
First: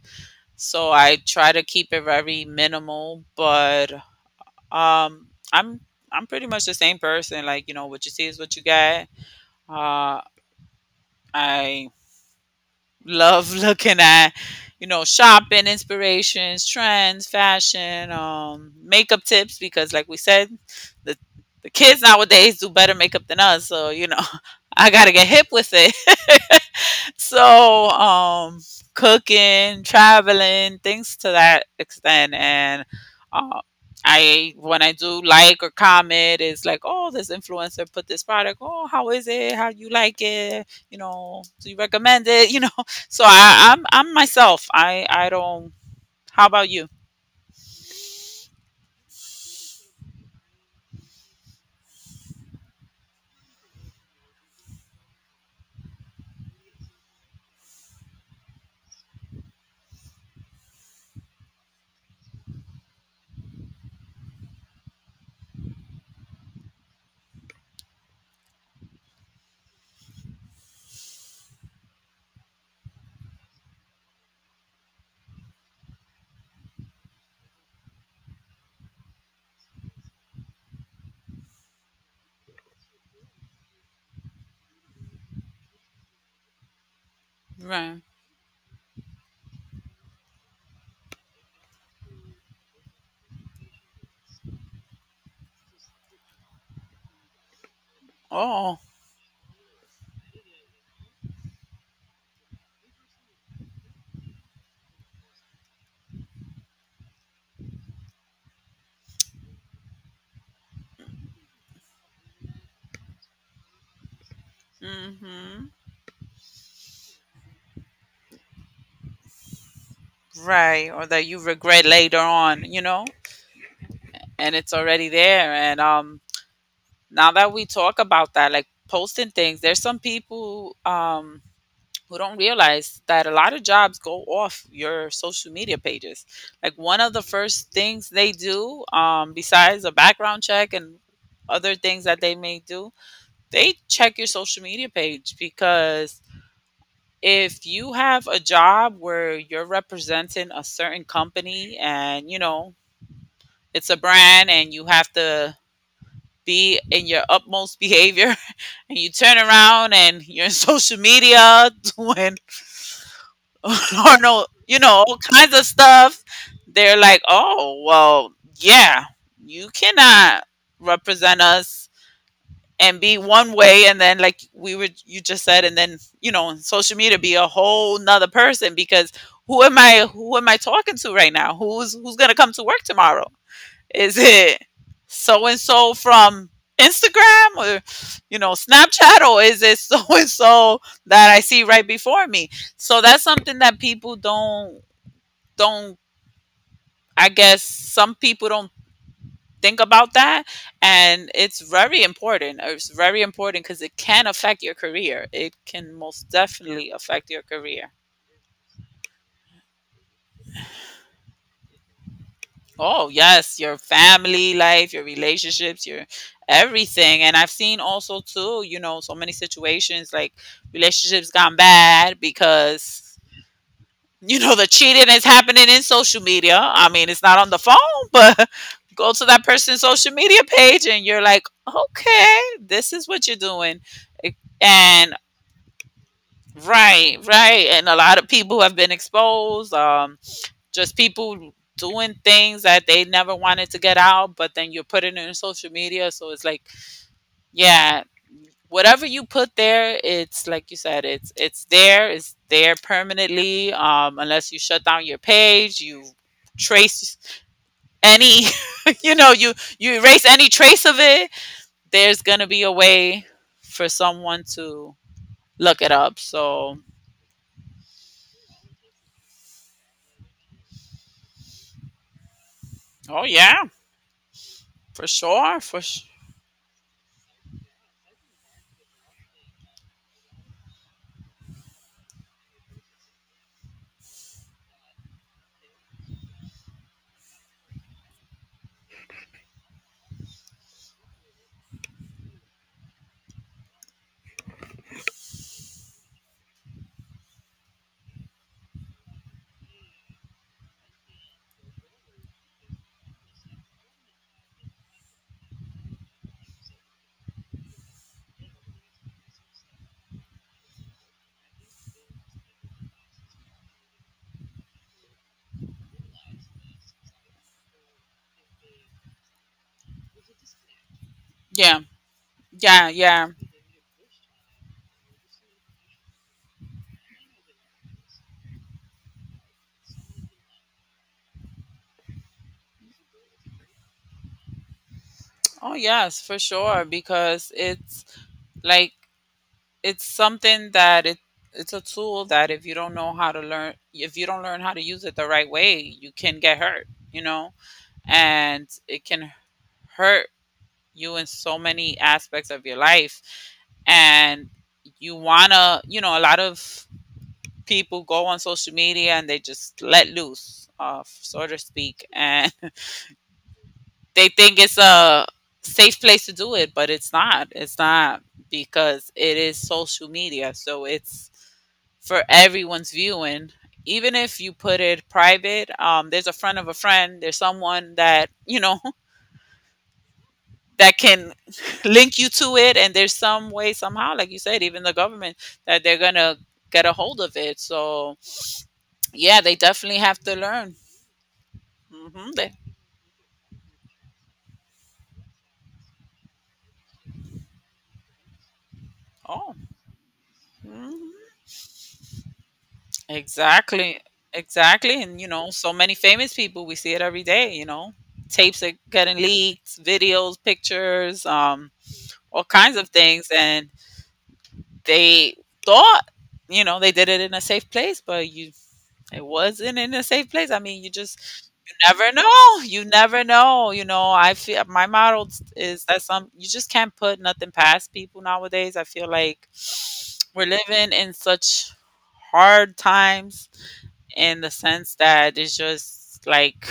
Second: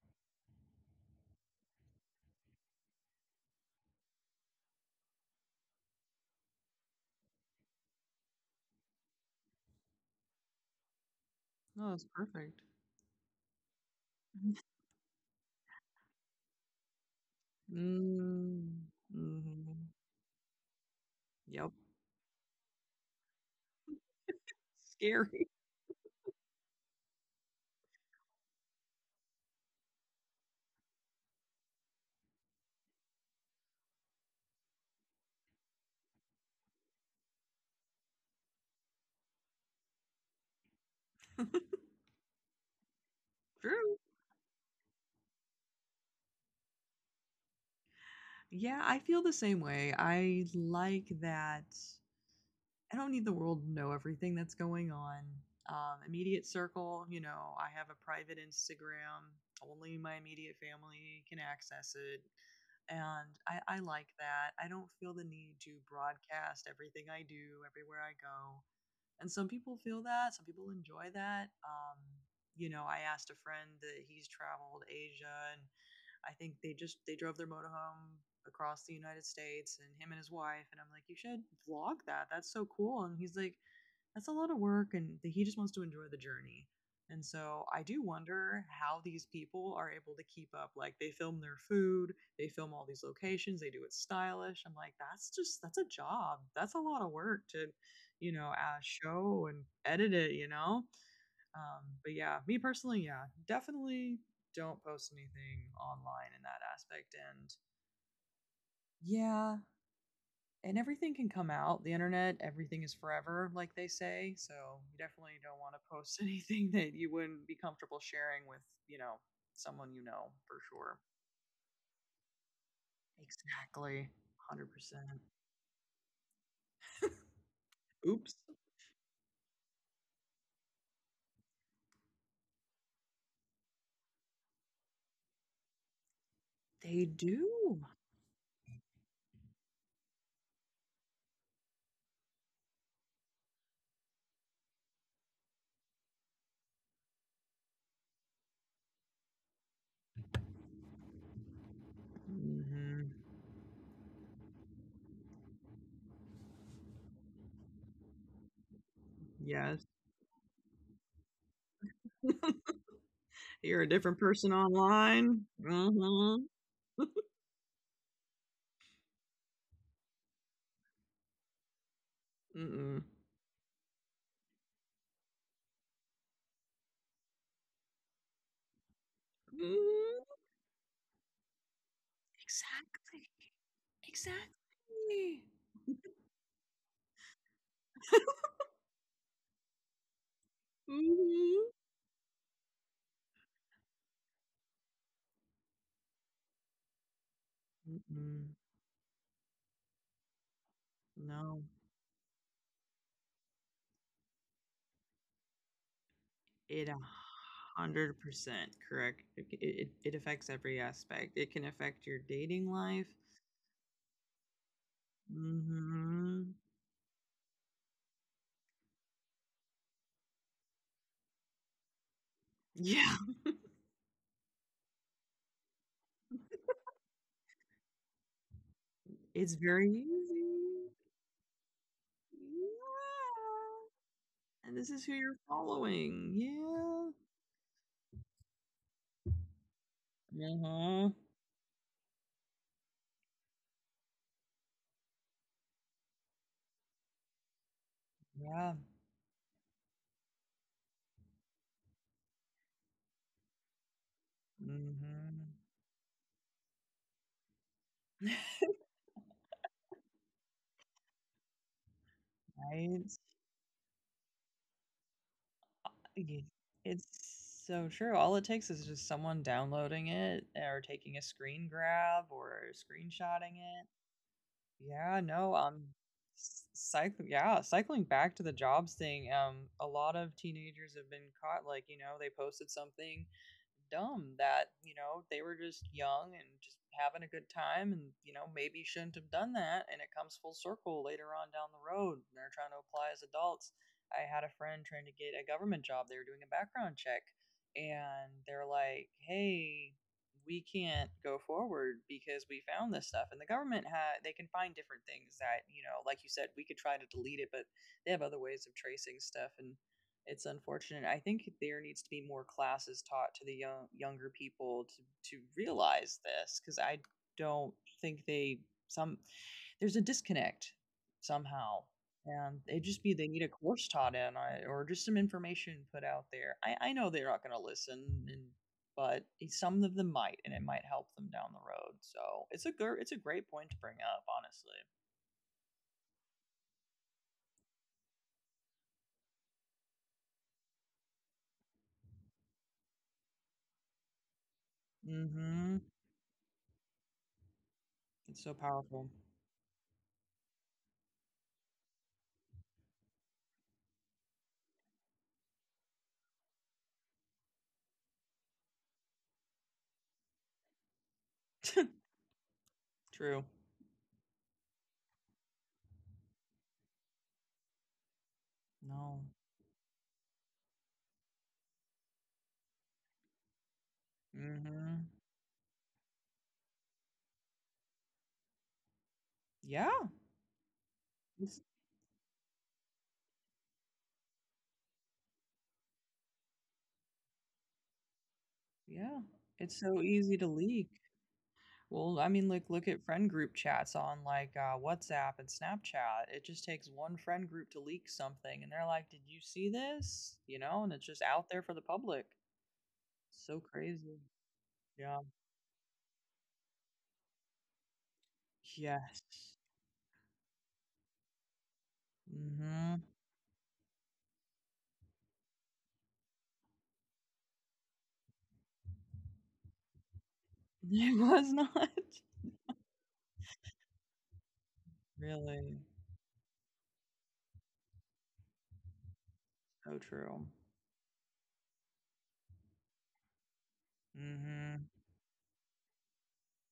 so I try to keep it very minimal. But um i'm I'm pretty much the same person. Like, you know, what you see is what you get. Uh i No, that's perfect. love looking at, you know, shopping inspirations, trends, fashion, Mm, makeup tips, mhm. because like we said, the the Yep. kids nowadays do better makeup than us, so you know, I gotta get hip Scary. with it. So, cooking, traveling, things to that extent. And uh, I, when I do like or comment, it's like, oh, this influencer put this product. Oh, how is it? How you like it? You know, do you recommend it? You know, so I, I'm True. I'm myself. I don't. How about you? Yeah, I feel the same way. I like that I don't need the world to know everything that's going on. Immediate circle, I have a private Instagram. Only my immediate family can access it. And I like that. I don't feel the need to broadcast everything I do everywhere I go. And some people feel that, some people enjoy that. I asked a friend that he's traveled Asia and I think they just they drove their motorhome across the United States and him and his wife and I'm like you should vlog that. That's so cool. And he's like that's a lot of work and he just wants to enjoy the journey. And so I Right. do wonder how these people are able to keep up. Like they film their food, they film all these locations, they do it stylish. I'm like, that's just that's a job. That's a lot of work to, Oh. show and edit it. You know, but yeah, me personally, yeah, definitely don't post anything online in that aspect. And yeah, and everything can come out. The internet, everything is forever, like they say. So you definitely don't Mm-hmm. want to post anything that you wouldn't be comfortable sharing with, you know, someone you know for Right. sure. Or that you regret later on. You know, Exactly. and it's already 100%. there. And now that we talk about Oops. that, like posting things, there's some people, who don't realize that a lot of jobs go off your social media pages. Like one They of the first do. things they do, besides a background check and other things that they may do, they check your social media page, because if you have a job where you're representing a certain company, and you know Hmm. it's a brand, and you have to be in your utmost behavior, and you turn Yes. around and you're in social media doing You're a or different no, person you know, all online. kinds of stuff, Mm. they're Hmm. like, oh, well, yeah, you cannot represent us and Mm-mm. be one way, and then, like we were, you just said, and then, you know, on social media be a whole nother person. Because Mm. who am I talking to right now? Who's gonna come to work tomorrow? Exactly. Is it Exactly. so and so from Instagram, or you know, Snapchat, or is it so and so that I see Mhm. right before me? So that's something that people don't I guess some people Mm-mm. don't think about that, and it's No, very important. It's very important, cuz it can affect your career. It can most it definitely a affect your career. hundred percent correct. It affects every aspect. It can affect your dating life. Oh, yes, your family life, your relationships, your Hmm. everything. And I've seen also too, you know, so many situations like relationships gone bad Yeah, because, you know, the cheating is happening in social media. I mean, it's not on the phone, but go to that it's person's very social media page easy. and you're like, "Okay, Yeah. this is what you're doing." It- And this is who And you're following. Yeah. Right, right. And a lot of people have been exposed. Just Uh-huh. people doing things that they never wanted to get out, but then you're putting it in social media. So it's like, yeah, Yeah. whatever you put there, it's like you said, it's there permanently. Unless you shut down your Mm-hmm. page, trace any, you know, you erase any trace of it. There's gonna be a Right. way for someone to look it up. Ye So, It's so true. All it takes is just someone downloading it or taking a screen grab or oh screenshotting yeah, it. for Yeah, no, sure, cycling back to the jobs thing, a lot of teenagers have been caught, like, they posted something dumb that they were just young and just having a good time and maybe shouldn't have done that and it comes full circle later on down the road and they're trying to apply as adults. I had a friend trying to get a government job. They were doing a background check, and they're like, hey, we can't go forward because we found this stuff. And the government had they can find different things that like you said we could try to delete it, but they have other ways of tracing stuff, and it's unfortunate. I think there needs to be more classes taught to the younger people to realize this because I don't think they some there's a disconnect yeah, somehow, and it yeah, just be they yeah. need a course taught in or just some information put out there. I know they're not going to listen, and but some of them might, and it might help them down the road. So it's a great point to bring up, honestly. Oh yes, for sure, because it's like, it's something that it's a tool that if you don't learn how to use it the right Mm-hmm. way, you can get hurt, you know? It's so And it powerful. can hurt you in so many aspects of your life. And you wanna, you know, a lot of people go on social media and they just let loose, so to speak, and True. they think it's a safe place to do it, but it's not. It's not because No. it is social media. So it's for everyone's viewing. Even if you put Mm-hmm. it private, there's a friend of a friend, there's someone that, you know, Yeah. that can It's link you to it. And there's some way, somehow, like you said, even the government, that they're going to get a hold of it. So, yeah. yeah, they It's definitely so have to easy to learn. leak. Well, I Mm-hmm. mean, They, like, look at friend group chats on like WhatsApp and Snapchat. It just takes one friend group to leak something, and they're like, "Did you oh. see this?" You know, and it's Mhm. just out there for the public. So Exactly. crazy. Exactly. And, Yeah. you know, so many famous people, we see it every day, you know. Tapes are getting Yes. leaked, videos, pictures, all kinds of Mm-hmm. things. And they thought, you know, they did it in a safe place, but you it wasn't in a safe place. I mean, It was you not never know. You never know. You know, I feel my motto really is that some you just can't put nothing past people nowadays. I feel like so we're true. living in such hard times, in the Mm-hmm. sense that it's just like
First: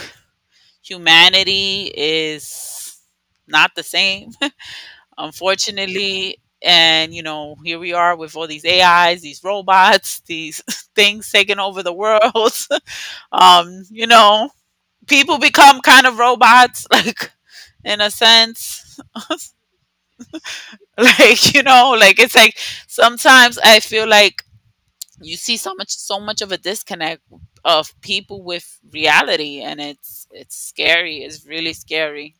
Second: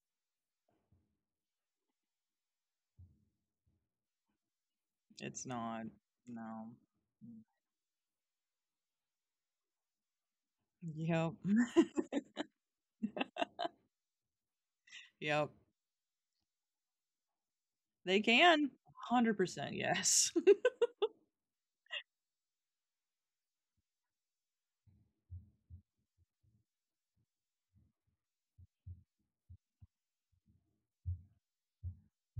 humanity is not the same, It's not. unfortunately. No. And, you Mm. know, here we are with all these AIs, these robots, these things Yep. taking over the world. You know, people Yep. become kind of robots, like in a They can. sense. 100% yes. Like, you know, like it's like sometimes I feel like you see so much of a disconnect of people with reality, and it's scary, it's really scary.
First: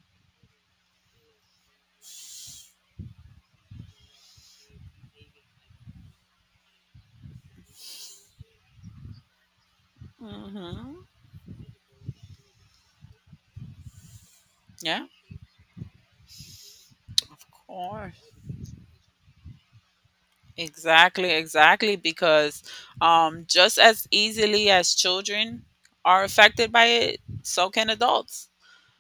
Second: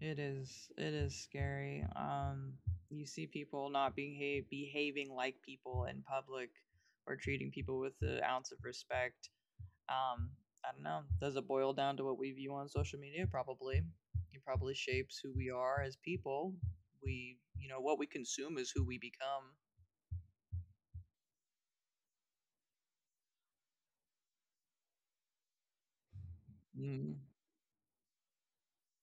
It is scary. You see people not being behaving like people in public or treating people with an ounce of respect. Um I don't know. Hmm. Does it boil down to what we view on social media? Probably. It probably Yeah, shapes who we are as people. Of What we course, consume is who we become. exactly, exactly, because just as easily as children are affected by Mm. it, so can adults.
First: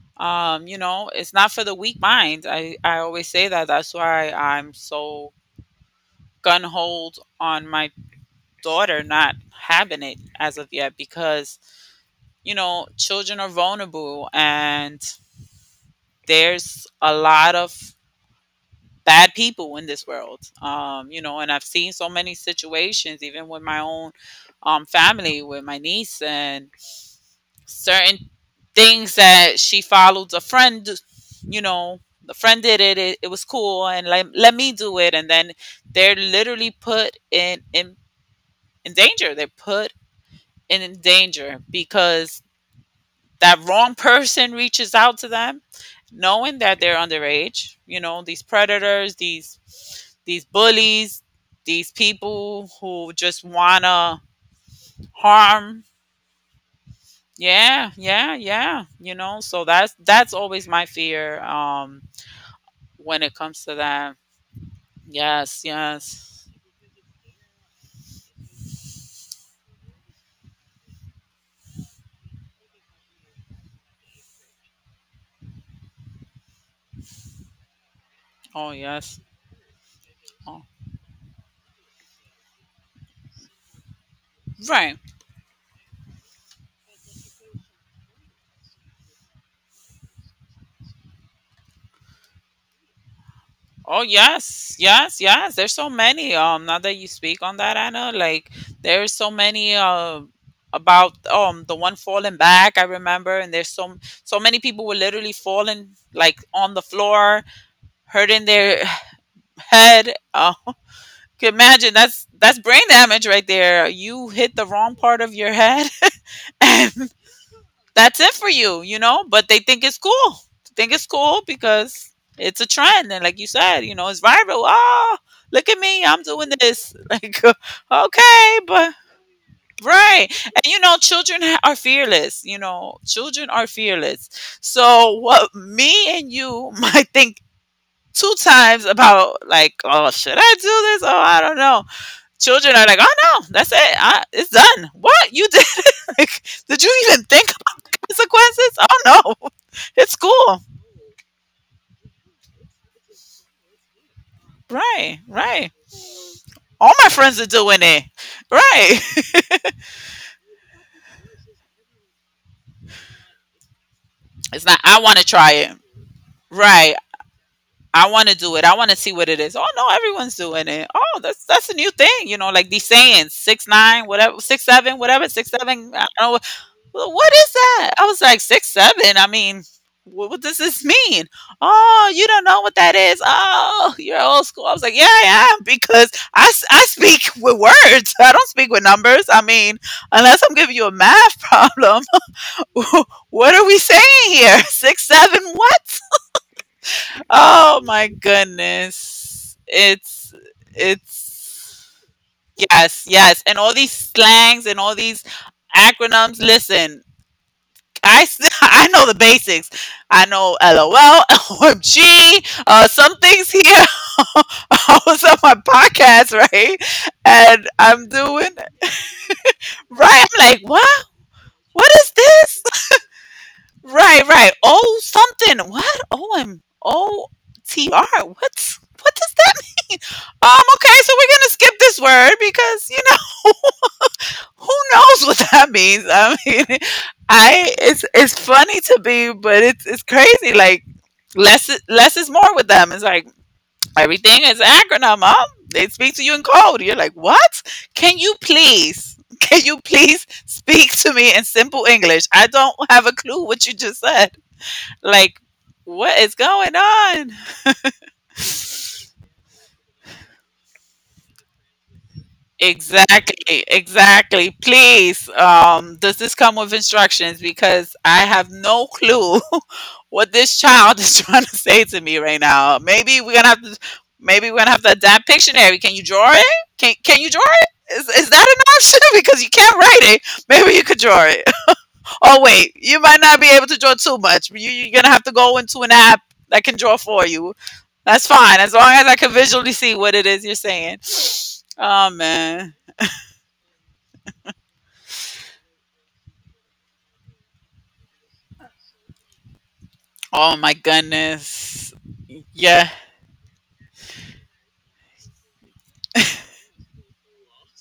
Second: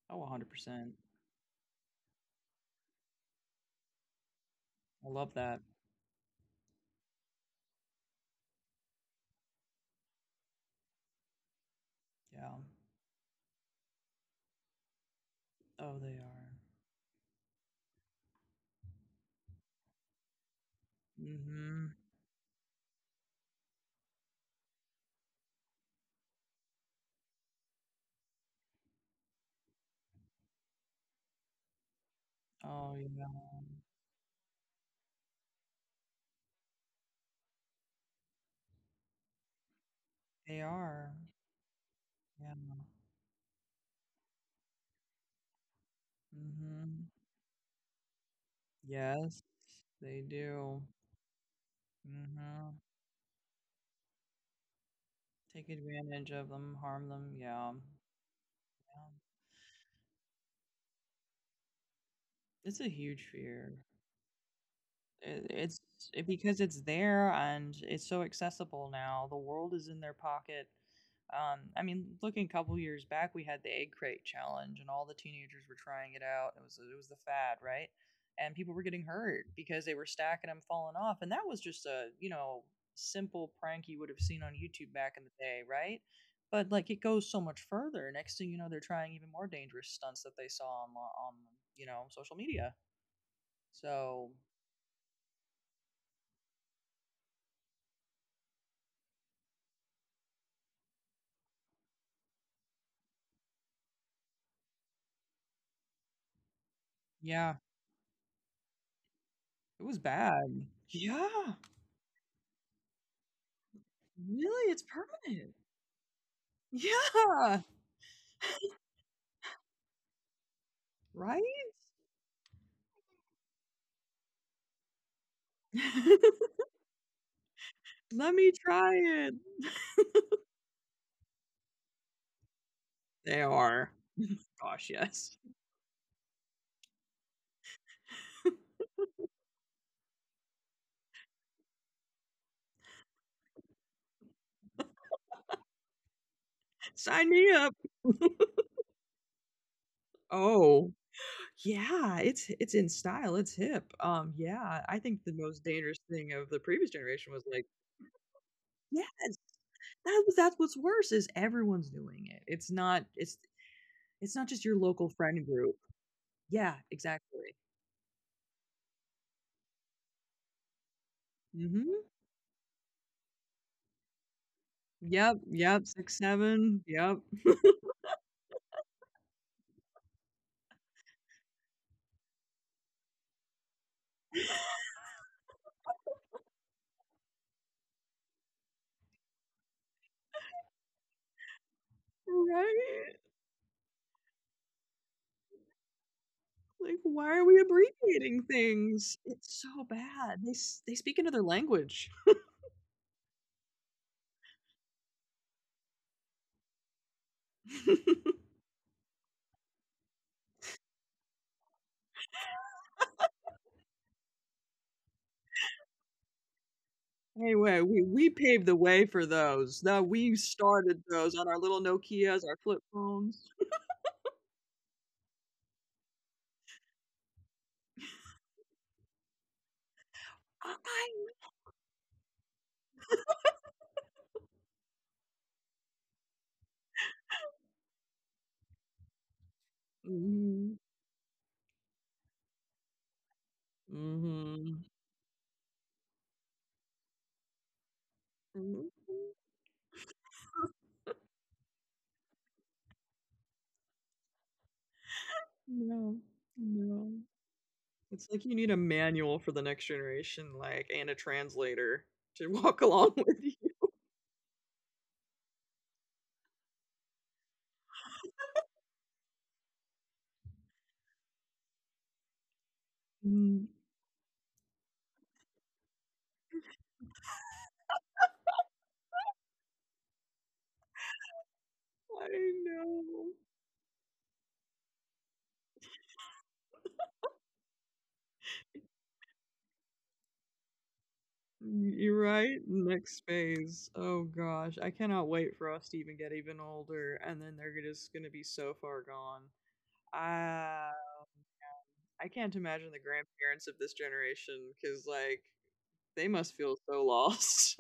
Oh, You 100%. I know, it's not for the weak mind. I always say that. That's why I'm so love that. gun hold on my daughter not having it as of yet, because you Yeah. know, children are vulnerable and Oh, they are. there's a lot of bad people in this world. You know, and I've seen Mhm. so many situations, even with my own family, with my niece, and certain things that she followed a friend, you know, the friend did Oh, it, it, it yeah. was cool, and let me do it. And then they're literally put in danger. They're put They in are. danger because Yeah. that wrong person reaches out to them knowing that they're Mhm. underage. You know, these predators, Yes, they these do. bullies, these people Mhm. who just wanna Take harm. advantage of them, harm them, yeah. Yeah. Yeah, yeah, yeah, you know, so that's always my fear, It's a when huge it comes to fear. that. it- Yes, it's yes. because it's there and it's so accessible now. The world is in their pocket. I mean, looking a couple years back, we had the egg crate challenge, and all the teenagers were trying it out. It was the fad, right? And Oh people were getting yes. hurt because they were stacking them, Oh. falling off, and that was just a simple prank you would have seen on YouTube Right. back in the day, right? But like it goes so much further. Next thing you know, they're trying even more dangerous stunts that they saw on social media. Oh So yes, yes, yes. There's so many. Now that you speak on that, Anna, like there's so many. About the one falling back, I remember, and there's so many people were literally falling like on the floor, yeah, hurting their it was head. Bad. Can Yeah. imagine that's brain damage right there. You hit the Really? It's wrong part of your permanent. head, and Yeah. that's it for you, you know? But they think it's cool. They think it's cool Right? because it's a trend. And like you said, you know, it's viral. Oh, look at me. I'm doing this. Like, Let me okay, but try it. right. And you know, are fearless. You know, They children are are. fearless. Gosh, So, yes. what me and you might think two times about, like, oh, should I do this? Oh, I don't know. Children are like, oh no, that's it. It's done. What you did? Like, did you even Sign think me up. about the consequences? Oh no, it's cool. Oh. Yeah, it's in style. It's hip. Yeah, I Right, think the most right. dangerous thing of the All previous my generation friends are was like, doing it. yes. Right. That's what's worse is everyone's doing it. It's not It's just not. your I local want to friend try it. group. Yeah, Right. exactly. I want to do it. I want to see what it is. Oh no, everyone's doing it. Oh, that's a new Mhm. thing. You know, like these sayings, 6 9, whatever, 6 7, whatever, Yep, 6 7. yep, I six, don't know. seven. Well, Yep. what is that? I was like, six, seven. I mean, what does this mean? Oh, you don't know what that is. Oh, you're old school. I was like, yeah, I am because I speak with words. I don't speak with numbers. I mean, unless I'm giving you a math problem, Right? what are we saying here? Six, seven, what? Like, why are we Oh my abbreviating things? goodness. It's so bad. They speak another it's, language. yes, yes. And all these slangs and all these acronyms. Listen, I know the basics. I know LOL, OMG, some things here. I was on my podcast, right? And Anyway, we I'm we doing paved the way for those. That right. we I'm like, started what? those on our little What is Nokias, our this? flip phones. Right, right. Oh, something. What? O M O T R? What's what does that mean? Okay, so we're gonna skip this word because you know who knows what that means. I mean, I it's funny to me, but it's crazy. Mhm. Like less is more with them. It's like everything is Mm. acronym. Huh? They speak to you in code. You're like, what? Mhm. Can you please speak to me in simple English? I don't have a clue what you just said. Like, No, what is going no. on? It's like you need a manual for the next generation, like, and a translator to walk along with Exactly, you. exactly. Please, does this come with instructions? Because I have no clue what this child is trying to say to me right now. Mm. Maybe we're gonna have to adapt Pictionary. Can you draw it? Can you draw it? Is that an option? Because you can't write it. Maybe you could draw it. Oh I wait, you might know. not be able to draw too much. You're gonna have to go into an app that can draw for you. That's fine, as long as I can visually see what it is you're saying. Oh You're right. man. Next phase. Oh gosh, I cannot wait for us to even get even older, and then they're just gonna be so far gone. Oh my I goodness. I can't Yeah, imagine the grandparents of this generation because like they must feel so lost.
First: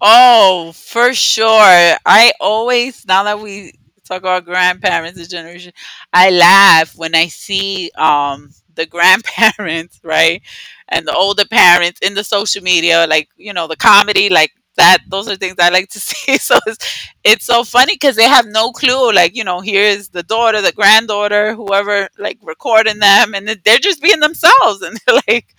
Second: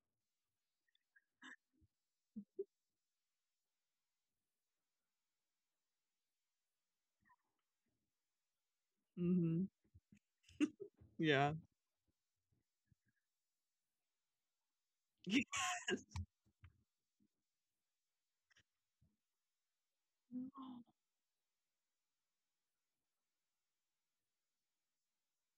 oh, for sure. I always, now that we talk about grandparents, this generation, I laugh when I see the Hmm. grandparents, right? And the older Yeah. parents in the social media, like, you know, the comedy, like that, those are things I like to see. So it's so funny because they have no clue. Like, you know, here's the daughter, the granddaughter, whoever, like recording them, and then they're just being themselves. And they're like,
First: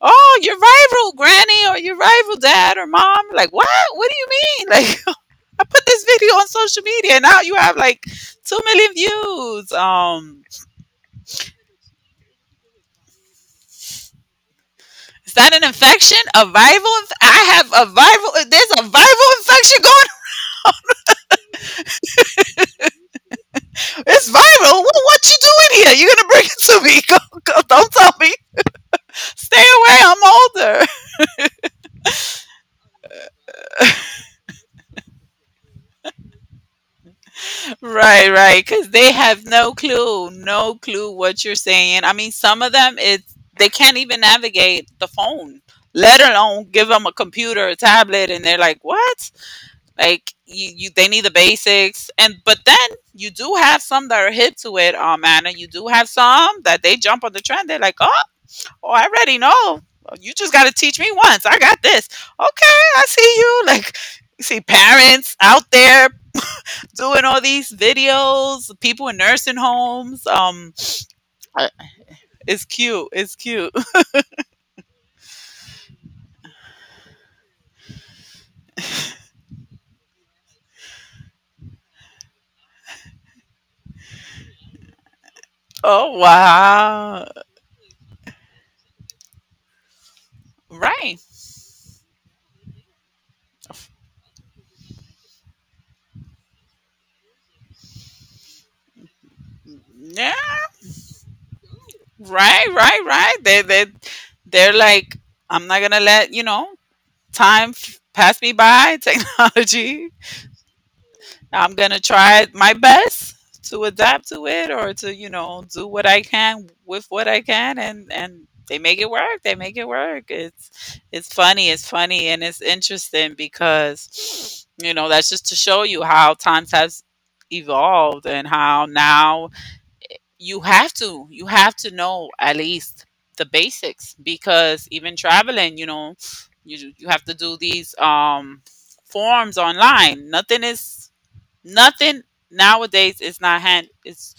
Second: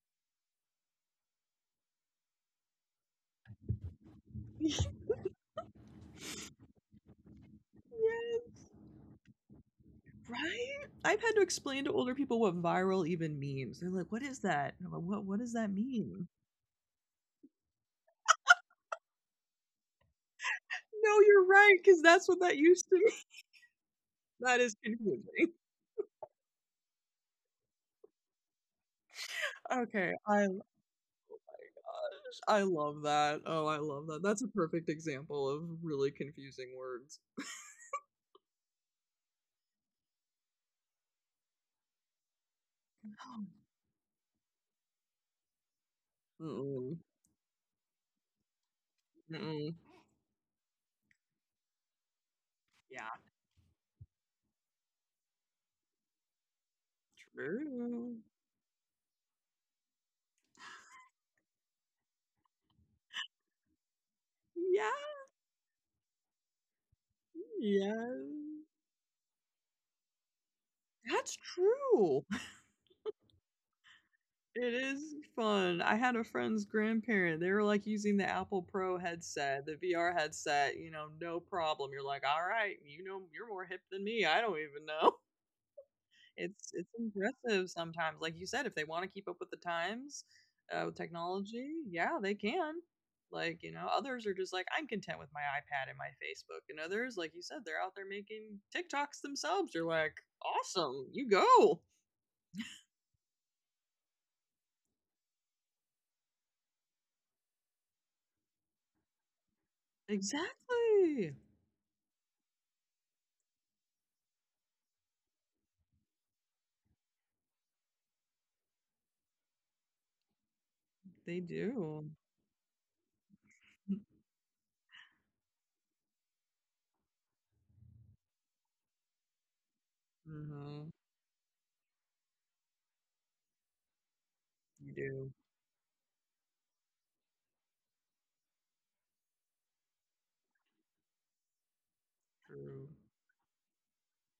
oh, your rival granny or your rival dad or mom. Like, what? What do you mean? Yes, Like I put this video on social media and now you have like 2 million views. Um, right. I've had to explain to older people what viral even means. They're like, "What is that?" And I'm like, what is What that does an that infection? mean? I have a viral, there's a viral infection going. No, you're right, because that's what that used to be. It's That is viral. What you confusing. doing here? You're gonna bring it to me. Go, go, don't tell me. Stay away, Okay, I'm older. I love that. Oh, I love that. That's a perfect example of really confusing words. Right, right. Cause they have no clue, no clue what you're saying. I mean, some of them it's they can't even navigate the phone. Let alone give Mm-mm, them a computer, a tablet, and they're like, "What? mm-mm. Like you they need the basics," and but then Yeah, you do have some that are hip to it, Anna. You do have some that they jump on the trend. They're like, true. oh, oh, I already know. Well, you just got to teach me once. I got this. Okay, I see you. Like, you see Yeah, parents out there doing all these yeah. videos. People in nursing homes. That's true. It's cute. It's cute. It is fun. I had a friend's grandparent, they were, like, using the Apple Pro headset, the VR headset, you know, no problem. You're like, "Alright, you know you're more hip than me, I don't even know." Oh It's wow! impressive sometimes, like you said, if they wanna keep up with the times, with Right. technology, yeah, they can. Like, you know, others are just like, "I'm content with my iPad and my Facebook," and others, like you said, they're out there making TikToks themselves, you're like, Yeah. "Awesome, you go." Right, right, right. They they're like, I'm not gonna let you know pass me by. Technology. Exactly. I'm gonna try my best to adapt to it or to you know do what I can with what I can, and they make it work. They make it work. It's They funny. It's do. funny and it's interesting because you know that's just to show you how times has evolved and how now Mhm. You have to know at least the basics because You even do. traveling you know you have to do these forms online. Nothing True. nowadays is not hand It's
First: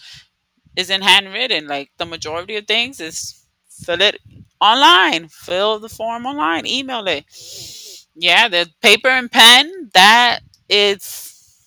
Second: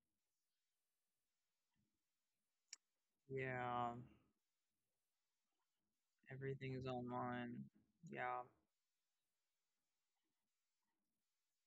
isn't handwritten. Like the majority of things is Yeah. fill it online, fill the form online, Everything is email it. online. Yeah. Yeah, the paper and pen, that is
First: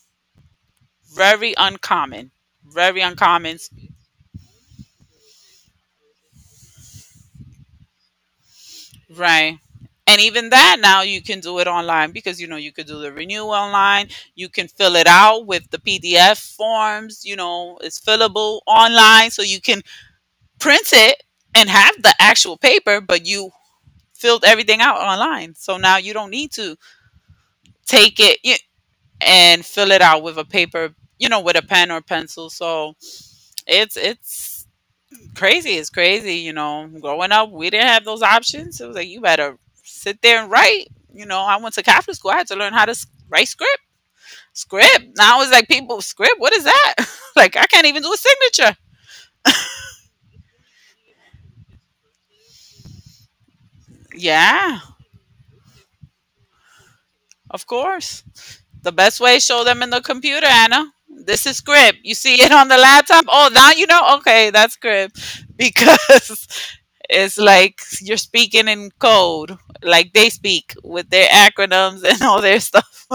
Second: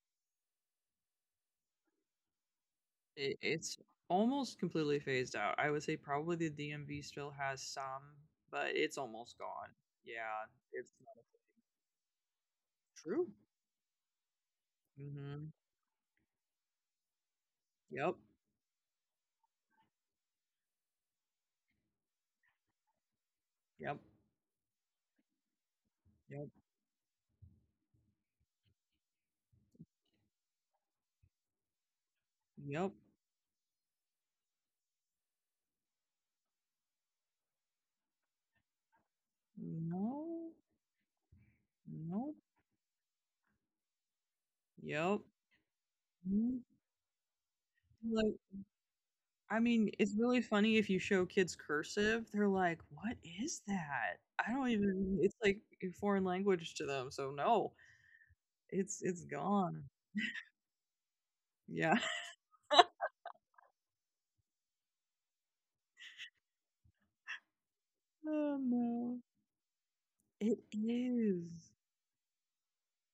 very uncommon, very It uncommon. it's almost completely phased out. I would say probably the DMV still has some, but it's almost Right. gone. And Yeah, even that it's now not you a can thing. do it online because you know you could do the True. renewal online, you can fill it out Mm-hmm. with the PDF forms, you know, it's Yep. fillable online so you can print it and have the actual paper but you Yep. filled everything out online. So now you don't Yep. need to take it y- and fill it out with a paper, you know, with a pen or pencil. Yep. So it's crazy, is crazy, you know. Growing up, we didn't have those options. It was like you better sit No. there and write. You know, I went to Catholic school. I Nope. had to learn how to write script. Script. Yep. Now it's like people script. What Mm. is that? Like I can't even do a Like, signature. I mean, it's really funny if you show kids cursive, they're like, "What is that?" I don't Yeah, even. It's like a foreign language to them, so of no, course. The it's best it's way show them gone. in the computer, Anna. This is Yeah. script. You see it on the laptop. Oh, now you know. Okay, that's script because it's like you're Oh speaking in no. code, like they It speak with their is. acronyms and all their stuff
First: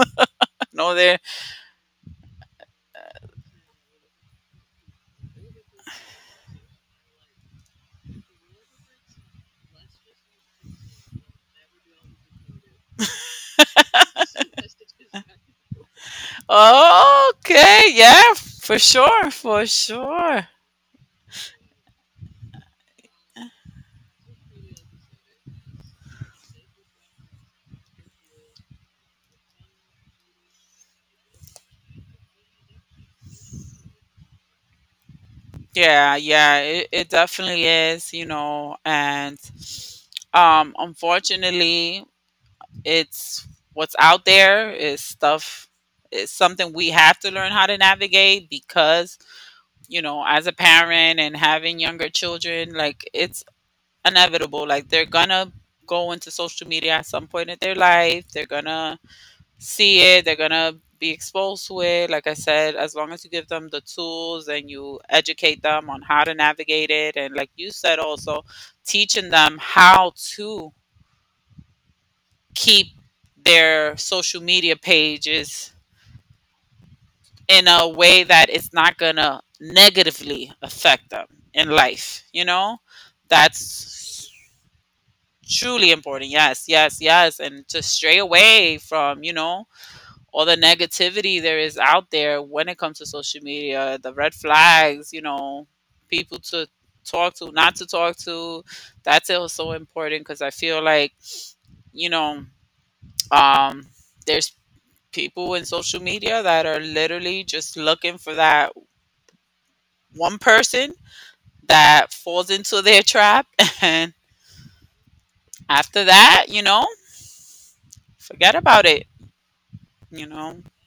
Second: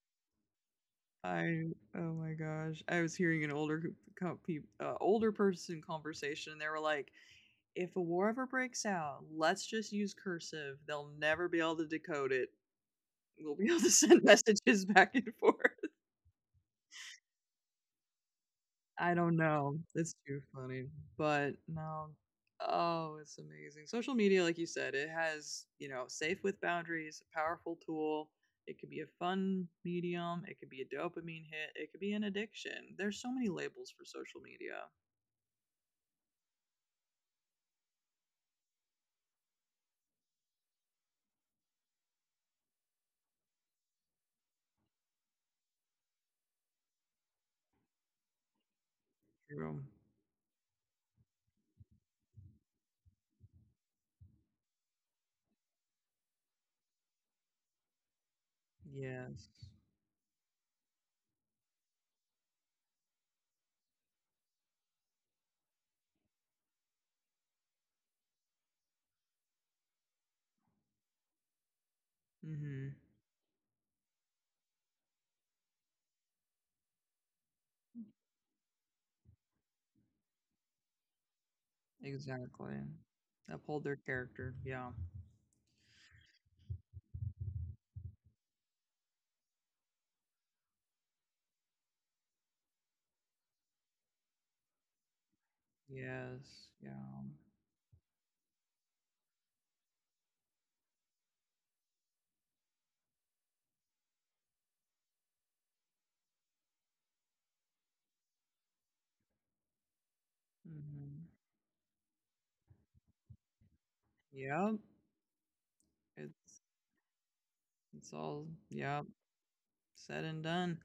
and all their I Oh my gosh. I was hearing an older co- co- older person conversation and they were like, "If a war ever breaks out, let's just use cursive. They'll never be able to decode it. We'll be able to send messages back and forth." Okay, yeah, for I sure, don't for know. It's too sure. funny. But no. Oh, it's amazing. Social media, like you said, it has, you know, safe with boundaries, a powerful tool. It could be a fun medium. It could be a dopamine hit. It could be an addiction. There's so many labels for social media. Yeah, yeah, it definitely is, you know, and unfortunately, it's what's out there is stuff is something we have to learn how to navigate because, True. you know, as a parent and having younger children, like it's inevitable like they're gonna go into social media at some point in their life. They're gonna Yes. see it, they're gonna be exposed to it. Like I said, as long as you give them the tools and you educate them on how to navigate it, and like you said, also teaching them how to keep Mm-hmm. their social media pages in a way that it's not gonna negatively affect them in life, you know, Exactly. Uphold their that's character. Yeah. truly important. Yes, yes, yes, and to stray away from, you know, all the negativity there is out there when it comes to social media, the red flags, you know, people to Yes. Yeah. talk to, not to talk to. That's also important because I feel like, you know, um, there's people in social media that are literally just looking for that one person Mm-hmm. that falls into their trap. And Yep. after that, you It's know, it's all forget about it, yep. Said you and know. done.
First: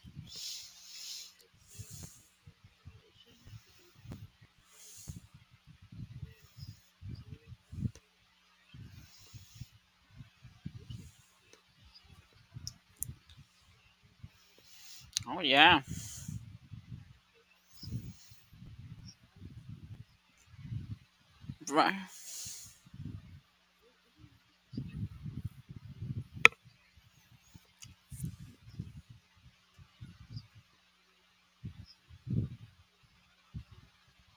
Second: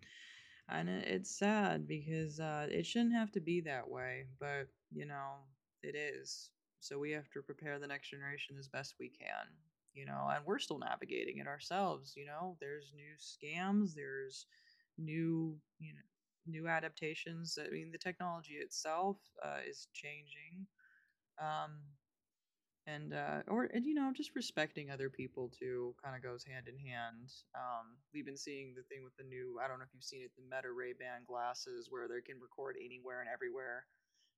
And it's sad because it shouldn't have to be that way, but you know it is, so we have to prepare the next generation as best we can, you know, and we're still navigating it ourselves. You know, there's new scams, there's Oh, new yeah. you know new adaptations. I mean, the technology itself is changing, um Right. and or and you know, just respecting other people too kind of goes hand in hand. We've been seeing the thing with the new, I don't know if you've seen it, the Meta ray ban glasses where they can record anywhere and everywhere,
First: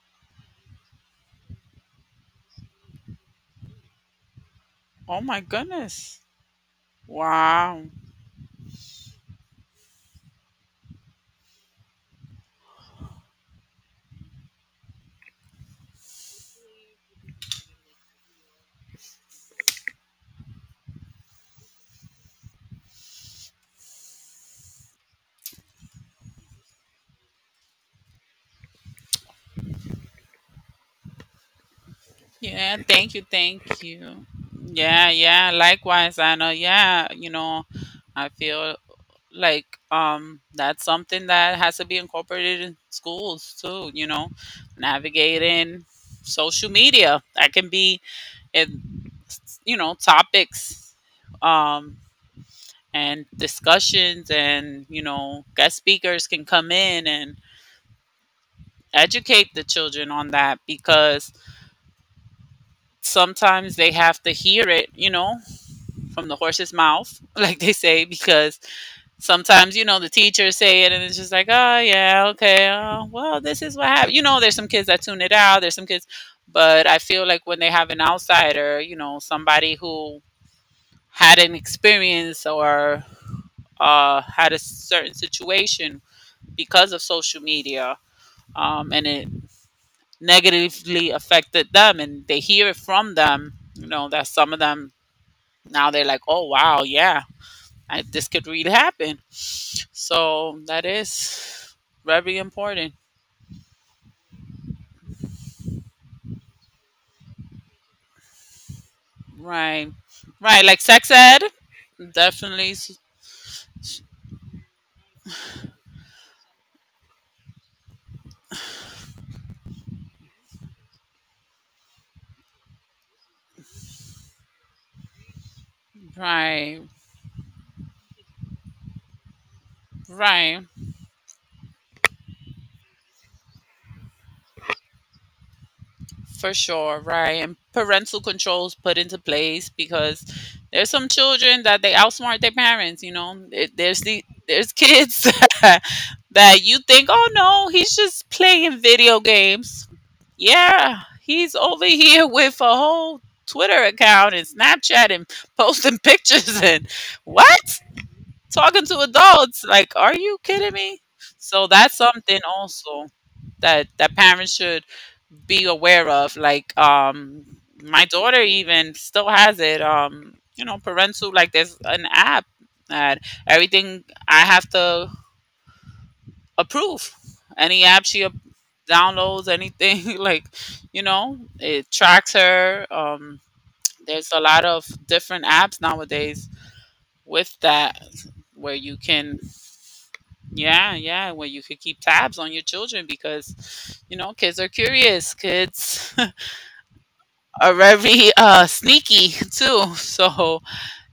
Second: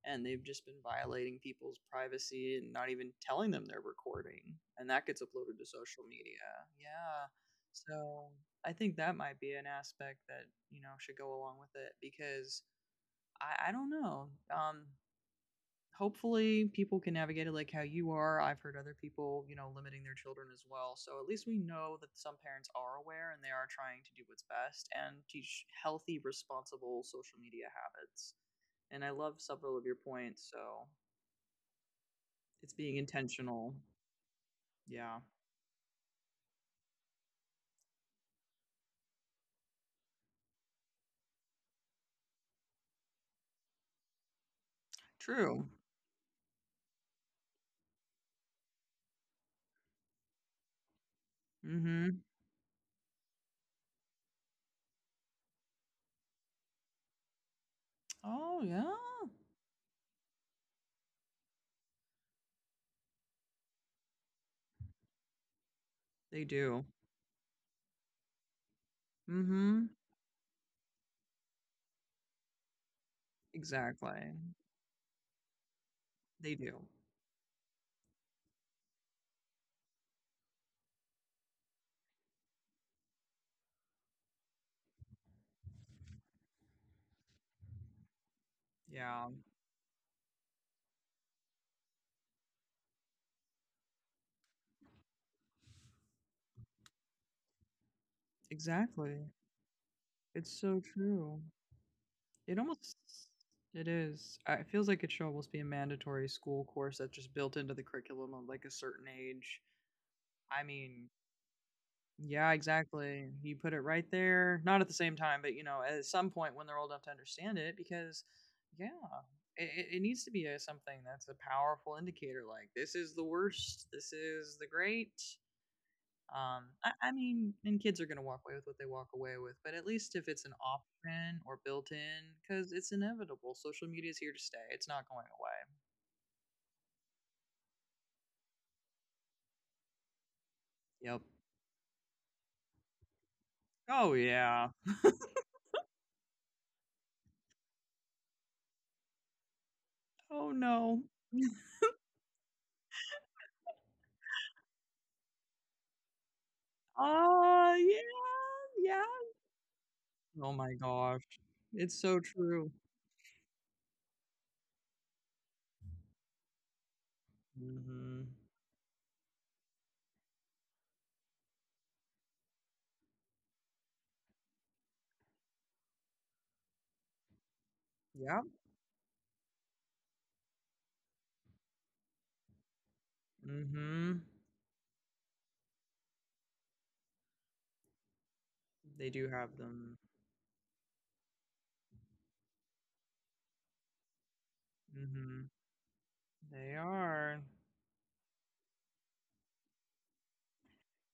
and they've just been violating people's privacy and not even telling them they're recording, and that Oh, gets my uploaded to social goodness. media. Yeah. Wow. So I think that might be an aspect that, you know, should go along with it because I don't know. Hopefully people can navigate it like how you are. I've heard other people, you know, limiting their children as well. So at least we know that some parents are aware and they are trying to do what's best and teach healthy, responsible social media habits. And I love several of your points. So it's Yeah, being thank you, intentional. thank you. Yeah, Yeah. yeah, likewise, Anna. Yeah, you know, I feel like that's something that has to be incorporated in schools too, you know, True. navigating social media. That can be in you know, topics um Mm-hmm. and discussions and, you know, guest speakers can come in and Oh yeah. educate the children on that because sometimes they have to hear it, you know, from the They horse's do. mouth, like they say, because sometimes, you Mm-hmm. know, the teachers say it and it's just like, oh, yeah, okay, oh, well, this is what happened. You Exactly. know, there's some kids that tune it out, there's some kids, They do. but I feel like when they have an outsider, you know, somebody who had an experience or had a certain situation because of social media, and Yeah. it negatively affected them and they hear it from them, you know, that some of them now they're like, oh, wow, yeah, I, this could really happen. Exactly. It's So so that true. is very It almost important. it is. I It feels like it should almost be a mandatory school course that's just built into the curriculum of like a certain age. Right. I Right. Like mean, sex ed, yeah, definitely. Exactly. You put it right there, not at the same time, but you know, at some point when they're old enough to understand it, because yeah, it needs to be something that's a powerful indicator. Like this is the worst, this is the great. Right. I mean, and kids are going to walk away with what they walk away with, but at least if it's an Right. option or built in, because it's inevitable. Social media is here to stay. It's not going away. For sure, right. And parental controls put into place because there's some Yep. children that they outsmart their parents, you know. There's Oh yeah. there's kids that you think, "Oh no, he's just playing video games." Oh Yeah, no. he's over here with a whole Twitter account and Snapchat and posting pictures and Ah what? yeah, Talking to yeah. adults. Like, are you Oh kidding my me? gosh. So that's It's so something true. also that parents should be aware of. Like my Mm-hmm. daughter even still has it. You know, parental like there's an app that everything I have to approve. Any app she ap- Yep. downloads, anything like, you know, it tracks her. Um, Mm-hmm. there's a lot of different apps nowadays with that where you They do can have them. yeah, yeah, where you could keep tabs on your children because, you know, kids are curious. Mm-hmm. Kids They are. are very sneaky too. So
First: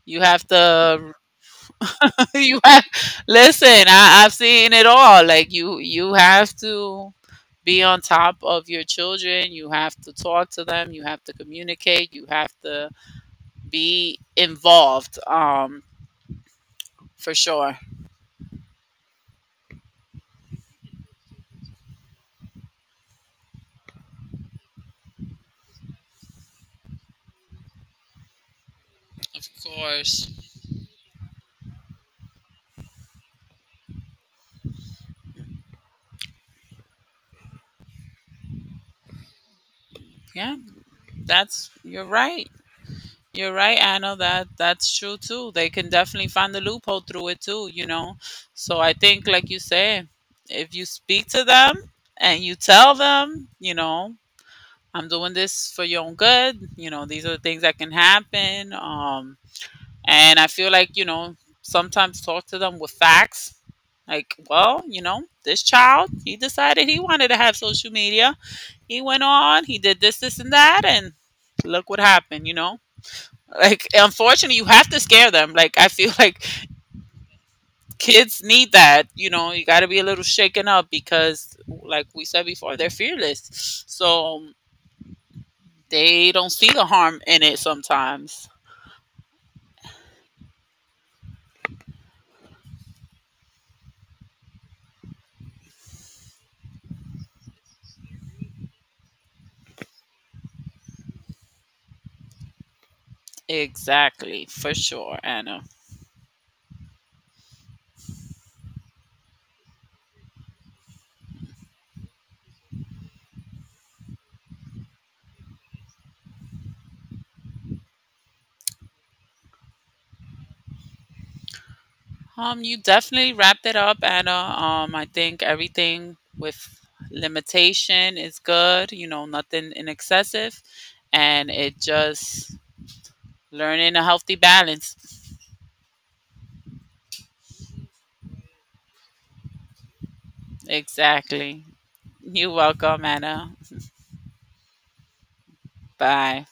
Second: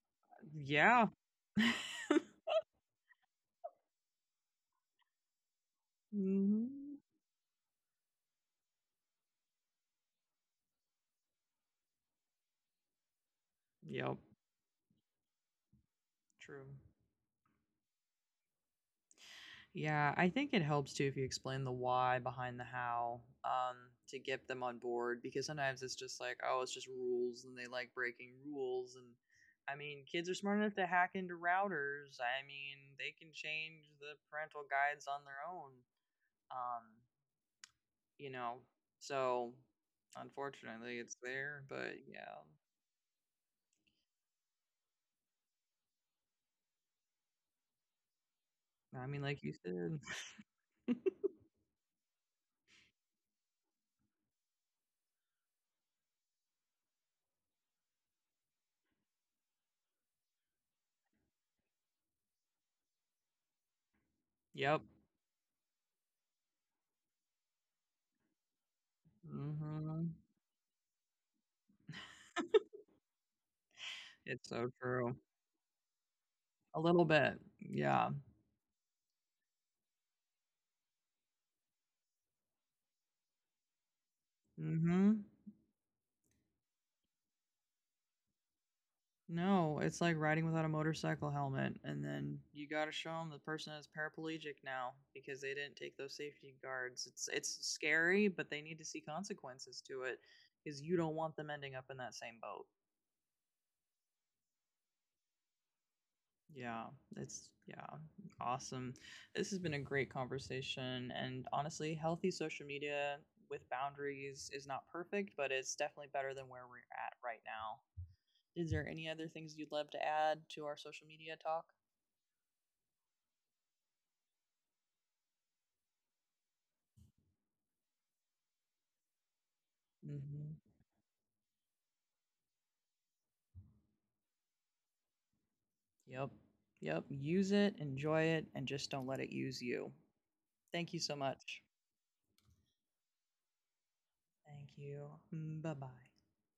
you have Yeah. to you have listen, I've seen it all. Like you have Mm-hmm. to be on top of your children. You have to talk to them. You have to communicate. You have to Yep. be involved. True. For sure. Yeah, I think it helps too if you explain the why behind the how, to get them on board, because sometimes it's just like, oh, it's just rules, and they like breaking rules. And Of I mean, kids course. are smart enough to hack into routers. I mean, they can change the parental guides on their own, um, you know. So Yeah, unfortunately, it's there. that's But you're yeah, right. You're right, Anna. That's true too. They can definitely find the loophole through it too, you know. So I I mean, think, like you like you said, say, if you speak to them and you tell them, you know, I'm doing this for your own good. You know, these are the things that can happen. And I feel like you know sometimes talk to them with facts. Like, yep. well, you know, this child, he decided he wanted to have social media. He went on, he Hmm. did this, this, and that, and look what happened, you know. Like, It's unfortunately, so you have to true. scare them. Like, I feel like A little bit. Yeah. kids need that. You know, you got to be a little shaken up because, like we said before, they're fearless. So Hmm. they don't see the harm in it sometimes. No, it's like riding without a motorcycle helmet, and then you got to show them the person is paraplegic now because they didn't take those safety guards. It's scary, but they need to see consequences to it because you don't want them ending up in that same boat. Exactly, for sure, Anna. Yeah, it's yeah, awesome. This has been a great conversation, and honestly, healthy social media with boundaries is not perfect, but it's definitely better than where we're at right now. Is there any other things you'd love to add to our social media talk? You definitely wrapped it up, Anna. I think everything with limitation is good, you know, nothing in Mm-hmm. excessive. And it just learning a healthy balance. Yep. Yep. Use it, enjoy it, and just don't let it use you. Thank you so much. Exactly. You're welcome, Anna. Thank you. Bye bye. Bye.